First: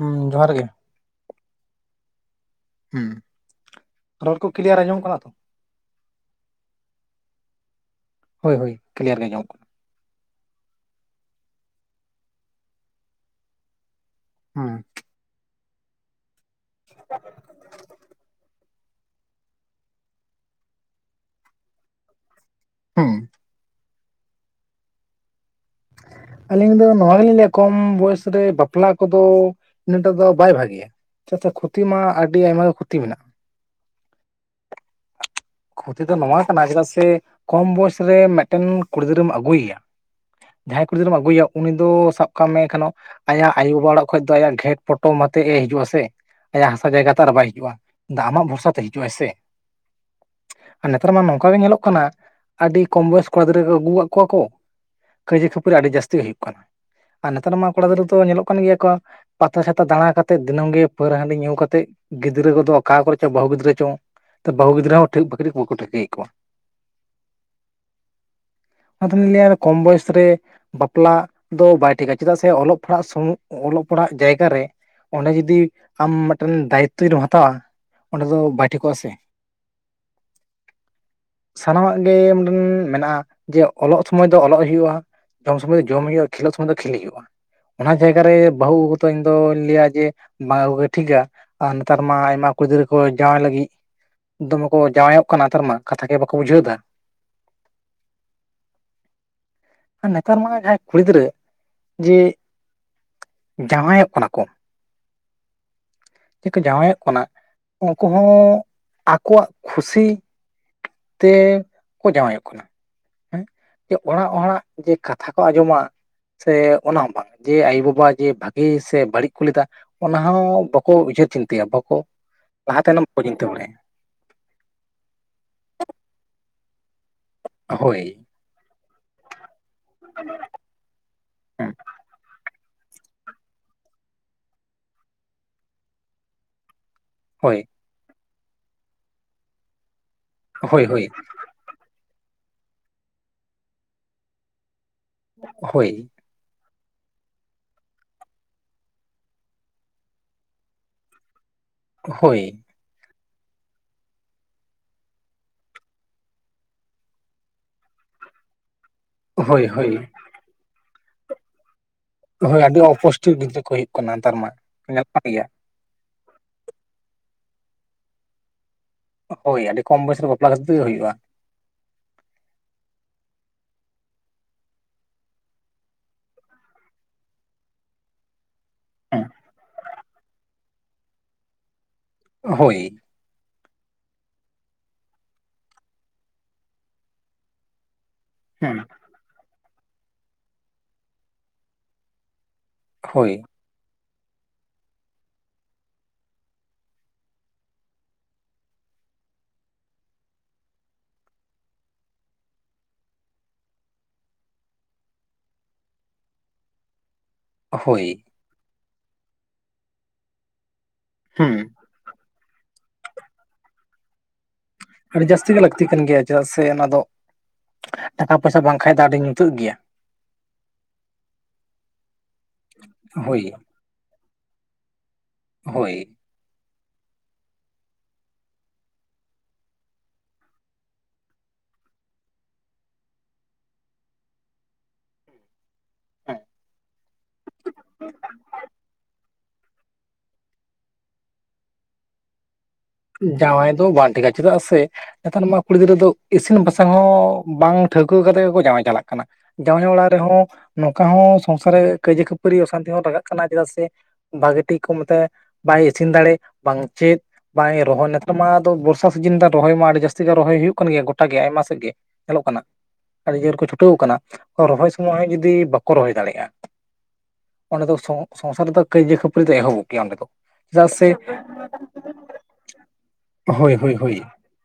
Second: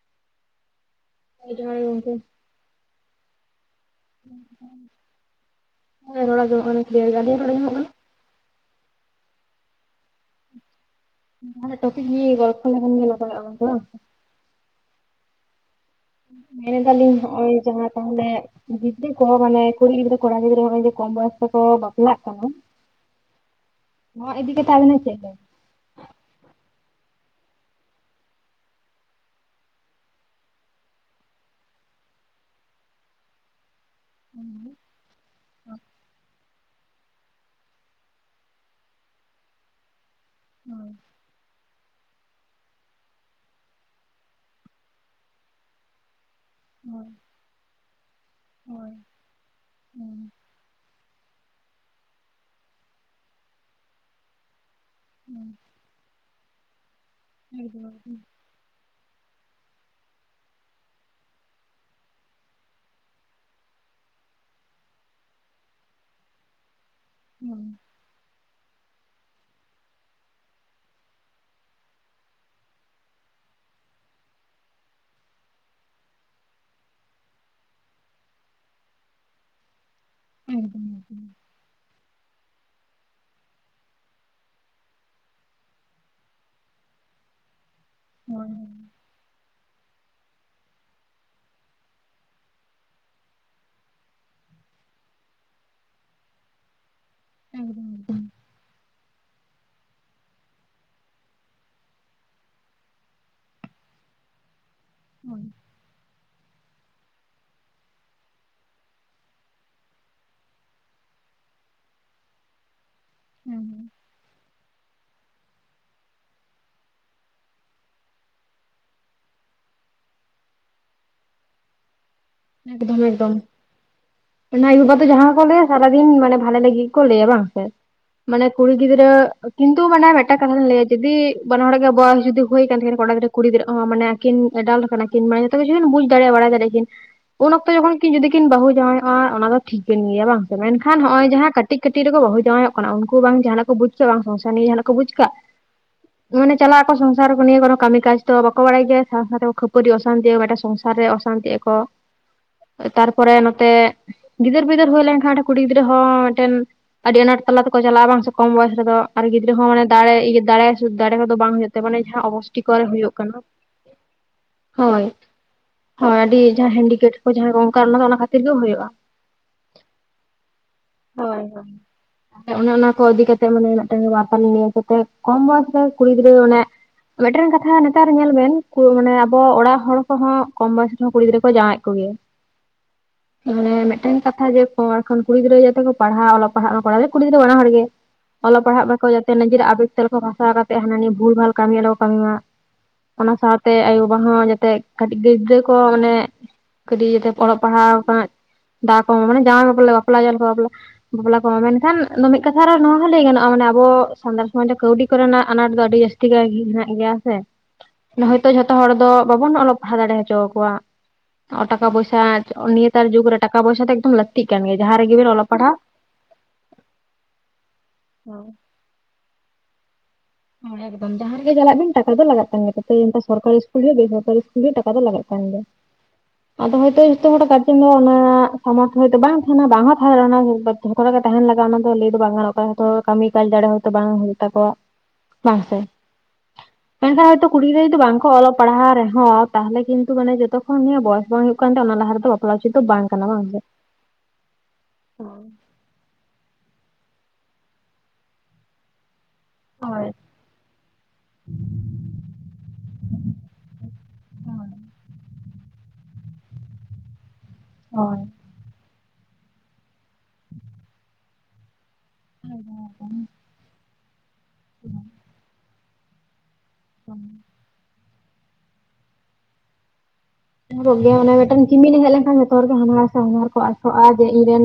ᱦᱩᱸ, ᱡᱚᱦᱟᱨ ᱜᱮ, ᱦᱮᱸ, ᱡᱚᱦᱟᱨ ᱜᱮ ᱜᱚᱝᱠᱮ, ᱦᱩᱸ, ᱨᱚᱲ ᱠᱚ ᱠᱞᱤᱭᱟᱨ ᱟᱸᱡᱚᱢ ᱠᱟᱱᱟ ᱛᱚ᱾ ᱦᱮᱸ ᱨᱚᱲ ᱟᱢᱚᱜ ᱠᱟᱱᱟ ᱠᱤᱭᱟᱨ, ᱟᱸᱞᱤᱧᱟ ᱨᱚᱲᱟ ᱟᱢᱚᱜ ᱠᱟᱱᱟ? ᱦᱳᱭ ᱦᱳᱭ, ᱠᱞᱤᱭᱟᱨ ᱜᱮ ᱟᱢᱚᱜ ᱠᱟᱱᱟ᱾ ᱛᱟᱦᱞᱮ ᱴᱚᱯᱤᱠ ᱱᱤᱭᱮ ᱜᱚᱞᱯᱷ ᱞᱮᱠᱷᱟᱱ ᱜᱮ ᱱᱟᱯᱟᱭᱼᱟ [unintelligible] ᱵᱟᱝ ᱦᱩᱸ, ᱢᱮᱱ ᱮᱫᱟᱞᱤᱧ, ᱦᱚᱜᱼᱚᱭ ᱡᱟᱦᱟᱸ ᱛᱟᱦᱚᱞᱮ [unintelligible] ᱠᱚᱦᱚ ᱢᱟᱱᱮ ᱠᱩᱲᱤ ᱜᱤᱫᱽᱨᱟᱹ ᱠᱚᱲᱟ ᱜᱤᱫᱽᱨᱟᱹ ᱦᱚᱸᱜᱚᱭ ᱡᱮ, ᱠᱚᱢ ᱵᱚᱭᱚᱥ ᱛᱮᱠᱚ ᱵᱟᱯᱞᱟᱜ ᱠᱟᱱᱟᱹ ᱦᱩᱸ, ᱱᱚᱣᱟᱸ ᱤᱫᱤ ᱠᱟᱛᱮ ᱟᱵᱮᱱ ᱫᱚ ᱪᱮᱫ ᱟᱹᱞᱤᱧ ᱫᱚ ᱱᱚᱣᱟ ᱜᱮᱹᱞᱤᱧ ᱞᱟᱹᱭᱟ, ᱠᱚᱢ ᱵᱚᱭᱮᱥ ᱨᱮ ᱵᱟᱯᱞᱟ ᱠᱚᱫᱚ ᱤᱱᱟᱹᱴᱟᱜ ᱫᱚ ᱵᱟᱭ ᱵᱷᱟᱹᱜᱤᱭᱟ, ᱪᱮᱫᱟᱜ ᱥᱮ ᱠᱷᱚᱛᱤ ᱢᱟ, ᱟᱹᱰᱤ ᱟᱭᱢᱟ ᱜᱮ ᱠᱷᱚᱛᱤ ᱢᱮᱱᱟᱜ᱾ ᱦᱳᱭ ᱠᱷᱚᱛᱤ ᱫᱚ ᱱᱚᱣᱟ ᱠᱟᱱᱟ, ᱪᱮᱫᱟᱜ ᱥᱮ ᱠᱚᱢ ᱵᱚᱭᱮᱥ ᱨᱮ ᱢᱤᱫᱴᱮᱱ ᱠᱩᱲᱤ ᱜᱤᱫᱽᱨᱟᱹᱢ ᱟᱹᱜᱩᱭᱮᱭᱟ, ᱡᱟᱦᱟᱸᱭ ᱠᱩᱲᱤ ᱜᱤᱫᱽᱨᱟᱹᱢ ᱟᱹᱜᱩᱭᱮᱭᱟ ᱩᱱᱤ ᱫᱚ ᱥᱟᱵ ᱠᱟᱜ ᱢᱮ ᱠᱷᱟᱱᱚ, ᱟᱭᱟᱜ ᱟᱭᱩᱵᱟ ᱚᱲᱟᱹᱜ ᱠᱷᱚᱱ ᱫᱚ, ᱟᱭᱟᱜ ᱜᱷᱮᱴ ᱯᱚᱴᱚᱢ ᱟᱛᱮᱼᱮ ᱦᱤᱡᱩᱜ ᱟᱥᱮ ᱟᱭᱟᱜ ᱦᱟᱥᱟ ᱦᱳᱭ ᱡᱟᱭᱜᱟ ᱛᱚ ᱟᱨ ᱵᱟᱭ ᱦᱤᱡᱩᱜᱼᱟ, ᱫᱚ ᱟᱢᱟᱜ ᱵᱷᱚᱨᱥᱟ ᱛᱮ ᱦᱳᱭ ᱦᱤᱡᱩ ᱟᱭ ᱥᱮ, ᱦᱳᱭ ᱟᱨ ᱱᱮᱛᱟᱨ ᱢᱟ ᱱᱚᱝᱠᱟ ᱜᱮ ᱧᱮᱞᱚᱜ ᱠᱟᱱᱟ, ᱟᱹᱰᱤ ᱠᱚᱢ ᱵᱚᱭᱚᱥ ᱠᱚᱲᱟ ᱜᱤᱫᱽᱨᱟᱹ ᱠᱚ ᱟᱹᱜᱩ ᱠᱟᱜ ᱠᱚᱣᱟ ᱠᱚ ᱦᱳᱭ ᱠᱟᱹᱭᱡᱟᱹ ᱠᱷᱟᱹᱯᱟᱹᱨᱤ ᱟᱹᱰᱤ ᱡᱟᱹᱥᱛᱤ ᱜᱮ ᱦᱩᱭᱩᱜ ᱠᱟᱱᱟ, ᱟᱨ ᱱᱮᱛᱟᱨ ᱢᱟ ᱮᱠᱫᱚᱢ ᱠᱚᱲᱟ ᱜᱤᱫᱽᱨᱟᱹ ᱫᱚ ᱮᱠᱫᱚᱢ ᱧᱮᱞᱚᱜ ᱠᱟᱱ ᱜᱮᱭᱟ ᱠᱚ ᱯᱟᱛᱟ ᱪᱷᱟᱛᱟ ᱫᱟᱲᱟ ᱠᱟᱛᱮᱫ, ᱫᱤᱱᱟᱹᱜ ᱜᱤ ᱯᱟᱹᱨᱟᱹ ᱦᱟᱺᱰᱤ ᱧᱩ ᱠᱟᱛᱮᱫ ᱜᱤᱫᱽᱨᱟᱹ ᱠᱚᱫᱚ ᱚᱠᱟ ᱠᱚᱨᱮ ᱪᱚ, ᱵᱟᱹᱦᱩ ᱜᱤᱫᱽᱨᱟᱹ ᱪᱚ, ᱱᱮᱛᱟ ᱵᱟᱹᱦᱩ ᱜᱤᱫᱽᱨᱟᱹ ᱦᱚᱸ ᱴᱷᱤᱠ [unintelligible] ᱠᱚ ᱵᱟᱠᱚ ᱴᱷᱤᱠᱟᱹᱭᱮᱫ ᱠᱚᱣᱟᱹ ᱦᱩᱸ, ᱟᱫᱚ ᱞᱤᱧ ᱞᱟᱹᱭᱟ ᱟᱫ ᱠᱚᱢ ᱵᱚᱭᱚᱥ ᱨᱮ ᱵᱟᱯᱞᱟ ᱫᱚ ᱵᱟᱭ ᱴᱷᱤᱠᱟ, ᱪᱮᱫᱟᱜ ᱥᱮ ᱚᱞᱚᱜ ᱯᱟᱲᱦᱟᱹᱜ ᱥᱚ ᱚᱞᱚᱜ ᱯᱟᱲᱦᱟᱜ ᱡᱟᱭᱜᱟ ᱨᱮ ᱚᱰᱮ ᱡᱩᱫᱤ ᱟᱢ ᱢᱤᱫᱴᱮᱱ ᱫᱟᱭᱤᱛᱚ ᱡᱩᱫᱤᱢ ᱦᱟᱛᱟᱣ-ᱟ, ᱚᱸᱰᱮ ᱫᱚ ᱵᱟᱭ ᱴᱷᱤᱠᱚᱜ ᱟᱥᱮ᱾ ᱮᱠᱫᱚᱢ ᱮᱠᱫᱚᱢ ᱥᱟᱱᱟᱢᱟᱜ ᱜᱮ ᱩᱢ, ᱢᱮᱱᱟ ᱡᱮ ᱚᱞᱚᱜ ᱥᱢᱚᱭ ᱫᱚ ᱚᱞᱚᱜ ᱦᱳᱭᱳᱜᱼᱟ᱾ ᱡᱚᱢ ᱥᱚᱢᱚᱭ ᱫᱚ ᱡᱚᱢ ᱦᱳᱭᱳᱜᱼᱟ, ᱠᱷᱮᱞᱳᱜ ᱥᱚᱢᱚᱭ ᱫᱚ ᱠᱷᱮᱞ ᱦᱩᱭᱩᱜᱼᱟ, ᱚᱱᱟ ᱡᱟᱭᱜᱼᱟ ᱨᱮ ᱦᱳᱭ ᱦᱳᱭ ᱵᱟᱹᱦᱩ ᱛᱚ ᱤᱧ ᱫᱚᱧ ᱞᱟᱹᱭᱟ ᱡᱮ, ᱵᱟᱝ ᱟᱜᱩ ᱜᱮ ᱴᱷᱤᱠᱟ᱾ ᱟᱨ ᱱᱮᱛᱟᱨ ᱢᱟ, ᱟᱭᱢᱟᱹ ᱠᱩᱲᱤ ᱜᱤᱫᱽᱨᱟᱹ ᱠᱚ ᱡᱟᱶᱟᱭ ᱞᱟᱹᱜᱤᱫ ᱫᱚᱢᱮ ᱠᱚ ᱡᱟᱶᱟᱭᱚᱼᱜ ᱠᱟᱱᱟ ᱛᱟᱨ ᱢᱟ, ᱠᱟᱛᱷᱟ ᱜᱮ ᱵᱟᱠᱚ ᱵᱩᱡᱷᱟᱹᱣ ᱮᱟᱫᱚ᱾ ᱮᱠᱫᱚᱢ ᱮᱠᱫᱚᱢ ᱟᱨ ᱱᱮᱛᱟᱨ ᱢᱟ ᱡᱟᱦᱟᱸᱭ ᱠᱩᱲᱤ ᱜᱤᱫᱽᱨᱟᱹ, ᱡᱮ ᱡᱟᱶᱟᱭᱚᱼᱜ ᱠᱟᱱᱟ ᱠᱚ ᱦᱩᱸ, ᱛᱮᱠᱚ ᱡᱟᱶᱟᱭᱮᱫ ᱠᱟᱱᱟ ᱩᱱᱠᱩ ᱦᱚᱸ, ᱟᱠᱚᱣᱟᱼᱜ ᱠᱷᱩᱥᱤ ᱛᱮ ᱠᱚ ᱡᱟᱶᱟᱭᱚᱼᱜ ᱠᱟᱱᱟ ᱦᱮᱸ, [unintelligible] ᱚᱲᱟᱹᱜ ᱦᱚᱲᱟᱜ ᱡᱮ, ᱠᱟᱛᱷᱟ ᱠᱚ ᱟᱸᱡᱚᱢᱟ ᱥᱮ ᱚᱱᱟ ᱦᱚᱸ ᱵᱟᱝ ᱡᱮ ᱟᱭᱳ ᱵᱟᱵᱟ ᱡᱮ ᱵᱷᱟᱜᱤ ᱥᱮ ᱵᱟᱹᱲᱤᱡ ᱠᱚ ᱞᱮᱫᱟ ᱚᱱᱟ ᱦᱚᱸᱼᱼ ᱠᱚᱸ ᱵᱡᱷᱟᱹᱣ ᱪᱤᱱᱛᱟᱹᱭᱟ ᱵᱟ ᱠᱚᱼᱼ ᱮᱠᱫᱚᱢ ᱮᱠᱫᱚᱢ ᱟᱭᱳᱼ ᱵᱟᱵᱟ ᱫᱚ ᱡᱟᱦᱟᱸ ᱠᱚ ᱞᱟᱹᱭᱟ ᱥᱟᱨᱟᱫᱤᱱ ᱢᱟᱱᱮᱹ ᱵᱷᱟᱞᱮ ᱞᱟᱹᱜᱤᱫ ᱜᱮᱹᱠᱚ ᱞᱟᱹᱭᱟ ᱵᱟᱝ? ᱦᱳᱭ᱾ ᱢᱟᱹᱱᱮ ᱠᱩᱲᱤ ᱜᱤᱫᱽᱨᱟᱹ ᱠᱤᱱᱛᱩ ᱢᱟᱹᱱᱮ ᱢᱤᱫᱴᱟᱜ ᱠᱟᱛᱷᱟ ᱞᱧ ᱞᱟᱹᱭᱟ ᱡᱚᱫ ᱵᱮ ᱦᱚᱲᱹᱟᱜ ᱜᱮ ᱵᱚᱭᱚᱥ ᱡᱩᱫᱤ ᱦᱩᱭ ᱠᱟᱱ ᱠᱷᱟᱱ ᱠᱚᱲᱟ ᱜᱤᱫᱽᱨᱟᱹᱼᱼ ᱠᱩᱲᱤᱫᱨᱟᱹ ᱢᱟᱱᱮᱹᱠᱤᱱ ᱰᱟᱞᱴ ᱠᱟᱱᱟ ᱠᱤᱱᱟᱱ ᱡᱚᱛᱚ ᱠᱤᱷᱩ ᱠᱤᱱ ᱵᱩᱡᱽ ᱫᱟᱲᱮᱭᱟᱜᱼᱟ ᱠᱤᱱ ᱵᱟᱹᱲᱟᱭᱟᱲᱭᱟᱜᱼᱟ ᱠᱤᱱᱼᱼ ᱩᱱ ᱦᱳᱭ ᱚᱠᱛᱚ ᱡᱚᱠᱷᱚᱱ ᱠᱤᱱ ᱡᱩᱫᱤ ᱠᱤᱱ ᱵᱟᱹᱩ ᱡᱟᱶᱟᱭᱚᱜᱼᱟ ᱚᱱᱟ ᱫᱚ ᱴᱷᱤᱠ ᱵᱤᱱ ᱞᱟᱹᱭ ᱜᱮᱹᱭᱟ ᱵᱟᱝ ᱥᱮ ᱦᱳᱭ ᱢᱮᱱᱹᱠᱷᱟᱱ ᱦᱳᱭ ᱱᱚᱜ ᱚᱭ ᱡᱟᱦᱟᱸ ᱠᱟᱹᱴᱤᱡᱼᱼ ᱠᱟᱹᱴᱤᱡ ᱠᱟᱹᱴᱤᱡ ᱨᱮᱹᱠᱚ ᱵᱟᱹᱩ ᱡᱟᱶᱚᱜ ᱠᱟᱱᱟ ᱩᱱᱠᱩ ᱵᱟᱝ ᱡ ᱡᱟᱦᱱᱟᱹᱜ ᱵᱩᱡ ᱠᱟᱜ ᱵᱟᱝᱹᱚᱝᱥᱟ ᱱᱮ ᱡᱟᱦᱟᱸᱱᱟᱜ ᱵᱩᱡ ᱠᱟᱜ᱾ ᱦᱳᱭ᱾ ᱢᱟᱹᱱᱮ ᱪᱟᱞᱟᱹᱜ ᱟᱠᱚ ᱥᱚᱝᱥᱟᱨ ᱠᱚ ᱱᱮ ᱠᱚᱱᱳ ᱠᱟᱹᱢᱤ ᱠᱟᱡ ᱫᱚ ᱵᱟᱠᱚᱸ ᱵᱟᱲᱟᱹᱭ ᱜᱮᱹᱭᱟ ᱥᱟᱶᱛᱮ ᱠᱷᱟᱹᱯᱟᱹᱨᱤ ᱚᱥᱟᱱᱛ ᱢᱤᱫᱴᱟᱝ ᱥᱚᱝᱥᱟᱨ᱾ ᱟᱨᱮ ᱚᱥᱟᱱᱛᱤᱜ ᱟᱠᱚ᱾ ᱦᱳᱭ᱾ ᱛᱟᱨᱯᱚᱨᱮ ᱱᱚᱛᱮ ᱜᱤᱫᱟᱹᱨ ᱯᱤᱫᱟᱹᱨ ᱦᱩᱭ ᱞᱮᱱᱠᱷᱟᱱᱸ ᱠᱩᱲᱤ ᱜᱤᱫᱽᱨᱟᱹ ᱦᱚᱸ ᱢᱤᱫᱴᱮᱱᱼᱼ ᱟᱹᱰᱤ ᱟᱱᱟᱴ ᱛᱟᱞᱟ ᱛᱮᱠᱚ ᱪᱟᱞᱟᱜᱼᱟ ᱵᱟᱝ ᱥᱮ ᱠᱚᱢ ᱵᱚᱭᱚᱥ ᱨᱮᱫᱚ ᱟᱨ ᱜᱤᱫᱽᱨᱟᱹ ᱦᱚᱸ ᱦᱳᱭ ᱢᱟᱱᱮ ᱦᱳᱭ ᱫᱟᱲᱮ ᱤᱭᱟᱹ ᱫᱟᱲᱮ ᱨᱮᱫᱚ ᱵᱟᱝ ᱦᱩᱭᱩᱜᱼᱼ ᱢᱟᱱᱮ ᱡᱟᱦᱟᱸ ᱚᱵᱚᱥᱴᱤ ᱦᱳᱭ ᱟᱹᱰᱤ ᱠᱚᱨᱮ ᱦᱩᱭᱩᱜ ᱚᱯᱩᱥᱴᱤ ᱠᱟᱱᱟ ᱫᱚ ᱜᱤᱫᱽᱨᱟᱹ ᱠᱚ ᱦᱩᱭᱩᱜ ᱠᱟᱱᱟ ᱱᱮᱛᱟᱨ ᱢᱟ ᱦᱳᱭ᱾ ᱧᱮᱞᱚᱜ ᱠᱟᱱ ᱜᱮᱭᱟ ᱦᱳᱭ ᱟᱹᱰᱤ ᱡᱟᱦᱟᱸ ᱦᱮᱱᱰᱤᱠᱮᱯ ᱠᱚ ᱡᱟᱦᱟᱸ ᱠᱚ ᱚᱱᱠᱟ ᱚᱱᱟ ᱫᱚ ᱚᱱᱟ ᱠᱷᱟᱹᱛᱤᱨ ᱜᱮ ᱦᱩᱭᱩᱜᱼᱟ᱾ ᱦᱳᱭ ᱟᱹᱰᱤ ᱠᱚᱢ ᱵᱚᱭᱮᱥ ᱨᱮ ᱵᱟᱯᱞᱟ ᱠᱷᱟᱹᱛᱤᱨ ᱛᱮᱜᱮ ᱦᱩᱭᱩᱜᱼᱟ᱾ ᱦᱳᱭ ᱦᱳᱭ ᱾ ᱚᱱᱮ ᱚᱱᱟ ᱠᱚ ᱤᱫᱤ ᱠᱟᱛᱮᱜ ᱢᱟᱱᱮ ᱢᱤᱫᱴᱟᱝ [unintelligible] ᱱᱤᱭᱟᱹ ᱠᱟᱛᱮ ᱠᱚᱢ ᱵᱚᱭᱮᱥ ᱨᱮ ᱠᱩᱲᱤ ᱜᱤᱫᱽᱨᱟᱹ ᱚᱱᱮᱼᱼ ᱢᱤᱫᱴᱮᱱ ᱠᱟᱛᱷᱟ ᱱᱮᱛᱟᱨ ᱧᱮᱞ ᱵᱮᱱ ᱢᱟᱱᱮ ᱦᱮᱸ ᱟᱵᱚ ᱚᱲᱟᱜ ᱦᱚᱲ ᱠᱚᱦᱚᱸ ᱠᱚᱢ ᱵᱚᱭᱮᱥ ᱨᱮᱦᱚᱸ ᱠᱩᱤ ᱜᱤᱫᱽᱨᱟᱹ ᱠᱚ ᱡᱟᱶᱟᱭᱮᱫ ᱠᱚ ᱜᱮᱭᱟ᱾ ᱦᱳᱭ᱾ ᱢᱟᱱᱮ ᱢᱤᱫᱴᱮᱱ ᱠᱟᱛᱷᱟ ᱡᱮ ᱠᱩᱲᱤ ᱜᱤᱫᱽᱨᱟᱹ ᱡᱟᱛᱮ ᱠᱚ ᱯᱟᱲᱦᱟᱜ ᱚᱞᱚᱜ ᱯᱟᱲᱦᱟᱜ ᱠᱚᱲᱟ ᱠᱩᱲᱤ ᱜᱤᱫᱽᱨᱟᱹ ᱵᱟᱱᱟ ᱦᱚᱲ ᱜᱮ᱾ ᱚᱞᱚᱜ ᱦᱮᱸ ᱯᱟᱲᱦᱟᱜ ᱢᱟᱠᱚ ᱡᱟᱛᱮ ᱱᱤᱡᱮᱨᱟᱜ ᱟᱵᱮᱜ ᱛᱮ ᱵᱷᱟᱥᱟᱣ ᱠᱟᱛᱮᱫ ᱦᱟᱱᱟ ᱱᱟᱣᱭᱟ ᱵᱷᱩᱞ ᱵᱷᱟᱞ ᱠᱟᱹᱢᱤ ᱟᱞᱚᱢ ᱠᱚ ᱠᱟᱹᱢᱤ ᱢᱟ᱾ ᱚᱱᱟ ᱦᱳᱭ ᱥᱟᱶᱛᱮ ᱟᱭᱳ ᱵᱟᱵᱟ ᱦᱚᱸ ᱡᱟᱛᱮ ᱠᱟᱹᱴᱤᱡ ᱜᱤᱫᱽᱨᱟᱹ ᱠᱚ ᱢᱟᱱᱮᱼᱼ ᱠᱟᱹᱴᱤᱡ ᱤᱭᱟᱹᱛᱮ ᱚᱞᱚᱜ ᱯᱟᱲᱦᱟᱣ ᱫᱟᱣ ᱠᱚ ᱢᱟᱱᱮ ᱡᱟᱶᱟᱭ ᱵᱟᱯᱞᱟ ᱵᱟᱯᱞᱟᱼᱼ ᱵᱟᱯᱞᱟ ᱠᱚᱢᱟ ᱢᱮᱱᱠᱷᱟᱱ ᱫᱚ ᱢᱤᱫ ᱠᱟᱛᱷᱟ ᱟᱨ ᱱᱚᱣᱟ ᱦᱚᱸ ᱞᱟᱹᱭ ᱜᱟᱱᱚᱜᱼᱟ ᱢᱟᱱᱮ ᱟᱵᱚ ᱥᱟᱱᱛᱟᱲ ᱥᱚᱢᱟᱡᱽ ᱨᱮ ᱠᱟᱹᱣᱰᱤ ᱠᱚᱨᱮᱱᱟᱜ ᱟᱱᱟᱴ ᱫᱚ ᱟᱹᱰᱤ ᱡᱟᱹᱥᱛᱤᱼᱼ ᱡᱟᱹᱥᱛᱤ ᱠᱟᱭ ᱜᱮ ᱦᱮᱱᱟᱜ ᱜᱮᱭᱟ ᱥᱮ᱾ ᱦᱳᱭ᱾ ᱛᱚ ᱡᱷᱚᱛᱚ ᱦᱚᱲ ᱫᱚ ᱵᱟᱵᱚᱱ ᱚᱞᱚᱜ ᱯᱟᱲᱦᱟᱣ ᱫᱟᱲᱮ ᱦᱚᱪᱚ ᱟᱠᱚᱣᱟ᱾ ᱦᱩᱸ ᱴᱟᱠᱟ ᱯᱚᱭᱥᱟ ᱱᱮᱛᱟᱨ ᱡᱩᱜᱽ ᱨᱮ ᱴᱟᱠᱟ ᱯᱚᱭᱥᱟ ᱫᱚ ᱮᱠᱫᱚᱢ ᱞᱟᱹᱠᱛᱤ᱾ ᱛᱤᱜ ᱠᱟᱱ ᱜᱮᱭᱟ ᱡᱟᱦᱟᱸ ᱨᱮᱼᱼ ᱟᱹᱰᱤ ᱡᱟᱹᱥᱛᱤ ᱜᱮ ᱞᱟᱹᱠᱛᱤ ᱠᱟᱱ ᱜᱮᱭᱟ ᱪᱮᱫᱟᱜ ᱥᱮ ᱚᱱᱟ ᱫᱚᱼᱼ ᱴᱟᱠᱟ ᱦᱮᱸ ᱯᱚᱭᱥᱟ ᱵᱟᱝᱠᱷᱟᱱ ᱫᱚ ᱟᱹᱰᱤ ᱧᱩᱛᱟᱹᱫ ᱜᱮᱭᱟ᱾ ᱮᱠᱫᱚᱢ ᱡᱟᱦᱟᱸ ᱨᱮ ᱜᱮ ᱪᱟᱞᱟᱜ ᱵᱤᱱ ᱴᱟᱠᱟ ᱫᱚ ᱞᱟᱜᱟᱜ ᱠᱟᱱ ᱜᱮ ᱛᱟᱛᱮ ᱦᱳᱭ ᱥᱚᱨᱠᱟᱨᱤ ᱤᱥᱠᱩᱞ ᱦᱩᱭᱩᱜ ᱵᱮᱥᱠᱟᱨᱤ ᱤᱥᱠᱩᱞ ᱦᱩᱭᱩᱜ ᱴᱟᱠᱟ ᱫᱚ ᱞᱟᱜ ᱠᱟᱱ ᱫᱚ᱾ ᱦᱳᱭ ᱟᱫᱚ ᱦᱚᱭᱛᱳ ᱡᱚᱛᱚ ᱦᱚᱲᱟᱜ ᱠᱟᱡᱮᱱ ᱫᱚ ᱚᱱᱟ ᱥᱟᱢᱚᱨᱛᱷᱚ ᱦᱚᱭᱛᱚ ᱵᱟᱝ ᱛᱟᱦᱮᱱᱟ ᱵᱟᱝ ᱦᱚᱸ ᱛᱟᱦᱮᱸ ᱫᱟᱲᱮᱭᱟ-ᱟ ᱚᱱᱟᱼᱼ ᱚᱱᱠᱟ ᱛᱮᱜᱮ ᱛᱟᱦᱮᱱ ᱞᱟᱜᱼᱟ ᱚᱱᱟ ᱫᱚ ᱞᱟᱹᱭ ᱫᱚ ᱵᱟᱝ ᱜᱟᱱᱟᱜ ᱠᱟᱹᱢᱤ ᱠᱟᱡᱽ ᱫᱟᱲᱮ ᱦᱳᱭᱛᱚ ᱵᱟᱝ ᱦᱩᱭᱩᱜ ᱛᱟᱠᱚᱣᱟ᱾ ᱵᱟᱝᱥᱮ ᱢᱮᱱᱠᱷᱟᱱ ᱦᱚᱭᱛᱚ ᱠᱩᱲᱤ ᱜᱤᱫᱽᱨᱟᱹ ᱡᱩᱫᱤ ᱵᱟᱝᱠᱚ ᱚᱞᱚᱜ ᱯᱟᱲᱦᱟᱜ ᱨᱮᱦᱚᱸᱼᱼ ᱛᱟᱦᱚᱞᱮ ᱠᱤᱱᱛᱩ ᱢᱟᱱᱮ ᱡᱚᱛᱚᱠᱷᱚᱱ ᱱᱤᱭᱟᱹ ᱵᱚᱭᱚᱥ ᱵᱚᱱ ᱦᱩᱭᱩᱜ ᱠᱟᱱ ᱛᱟᱦᱮᱸᱟ ᱚᱱᱟ ᱨᱮᱫᱚ ᱵᱟᱯᱞᱟ ᱩᱪᱤᱛ ᱫᱚ ᱵᱟᱝᱼᱼ ᱡᱟᱢᱶᱟᱭ ᱫᱚ ᱵᱟᱝ ᱴᱷᱤᱠᱟᱼᱼ ᱪᱮᱫᱟᱜ ᱥᱮ ᱱᱮᱛᱟᱨ ᱦᱳᱭ ᱢᱟ ᱠᱩᱲᱤ ᱜᱤᱫᱽᱨᱟᱹ ᱫᱚ ᱱᱚᱣᱟ ᱠᱩᱲᱤ ᱜᱤᱫᱽᱨᱟᱹ ᱫᱚ ᱤᱥᱤᱱ ᱵᱟᱥᱟᱝ ᱦᱚᱸ ᱵᱟᱝ ᱴᱷᱟᱹᱣᱠᱟᱹ ᱠᱟᱛᱮ ᱜᱮᱠᱚ ᱡᱟᱣᱭᱟ ᱪᱟᱞᱟᱜᱼᱼ ᱠᱟᱱᱟ ᱡᱟᱶᱟᱭ ᱦᱳᱭ ᱚᱲᱟᱜ ᱨᱮᱦᱚᱸᱼᱼ ᱱᱚᱝᱠᱟ ᱦᱚᱸ ᱥᱚᱝᱥᱟᱨ ᱨᱮ ᱠᱟᱭᱦᱟ ᱠᱷᱟᱹᱯᱟᱹᱨᱤ ᱚᱥᱟᱱᱛᱤ ᱦᱚᱸ ᱠᱟᱱᱟ ᱪᱮᱫᱟᱜ ᱥᱮ ᱵᱷᱟᱹᱜᱤ ᱴᱷᱤᱠ ᱠᱚ ᱢᱮᱛᱟᱭᱟᱼᱼ ᱵᱟᱭ ᱤᱥᱤᱱ ᱫᱟᱲᱮᱜ, ᱵᱟᱝ ᱪᱮᱫ, ᱵᱟᱭ ᱨᱚᱦᱚᱭ, ᱦᱳᱭ ᱱᱮᱛᱟᱨ ᱢᱟ ᱟᱫᱚ ᱵᱚᱥ [unintelligible] [inaudible] ᱨᱚᱦᱚᱭ ᱢᱟ ᱟᱹᱰᱤ ᱡᱟᱹᱥᱛᱤ ᱜᱮ ᱨᱚᱦᱚᱭ ᱦᱩᱭᱩᱜ ᱠᱟᱱ ᱜᱮᱭᱟ ᱜᱚᱴᱟ ᱜᱮ ᱟᱭᱢᱟ ᱥᱮᱫ ᱜᱮ ᱧᱮᱞᱚᱜ ᱠᱟᱱᱟ ᱦᱳᱭ ᱟᱹᱰᱤ ᱡᱳᱨ ᱠᱚ ᱪᱷᱩᱴᱟᱹᱣ ᱠᱟᱱᱟ ᱨᱚᱦᱚᱭ ᱥᱚᱢᱚᱭ ᱫᱚ ᱡᱩᱫᱤ ᱵᱟᱠᱚ ᱨᱚᱦᱚᱭ ᱫᱟᱲᱮᱜᱼᱟ ᱚᱱᱸᱰᱮ ᱫᱚ ᱥᱚᱝᱥᱟᱨ ᱫᱚ ᱠᱟᱹᱭᱡᱟᱹ ᱠᱷᱟᱹᱯᱟᱹᱨᱤ ᱫᱚ ᱮᱦᱚᱵᱚᱜ ᱜᱮᱭᱟ ᱚᱸᱰᱮ ᱫᱚ ᱪᱮᱫᱟᱜ ᱮᱦᱚᱵᱚᱜ ᱥᱮ ᱜᱮᱭᱟ ᱚᱱᱮ ᱢᱤᱫᱴᱟᱝ ᱪᱤᱢᱤᱱᱮ ᱦᱮᱡ ᱞᱮᱱᱠᱷᱟᱱ ᱡᱚᱛᱚ ᱦᱚᱲᱜ ᱦᱟᱱᱟᱦᱟᱨ ᱥᱮ ᱦᱚᱧᱦᱟᱨ ᱠᱚ ᱦᱳᱭ ᱟᱠᱚ ᱦᱳᱭ ᱦᱳᱭ ᱡᱮ ᱤᱧᱨᱮᱱ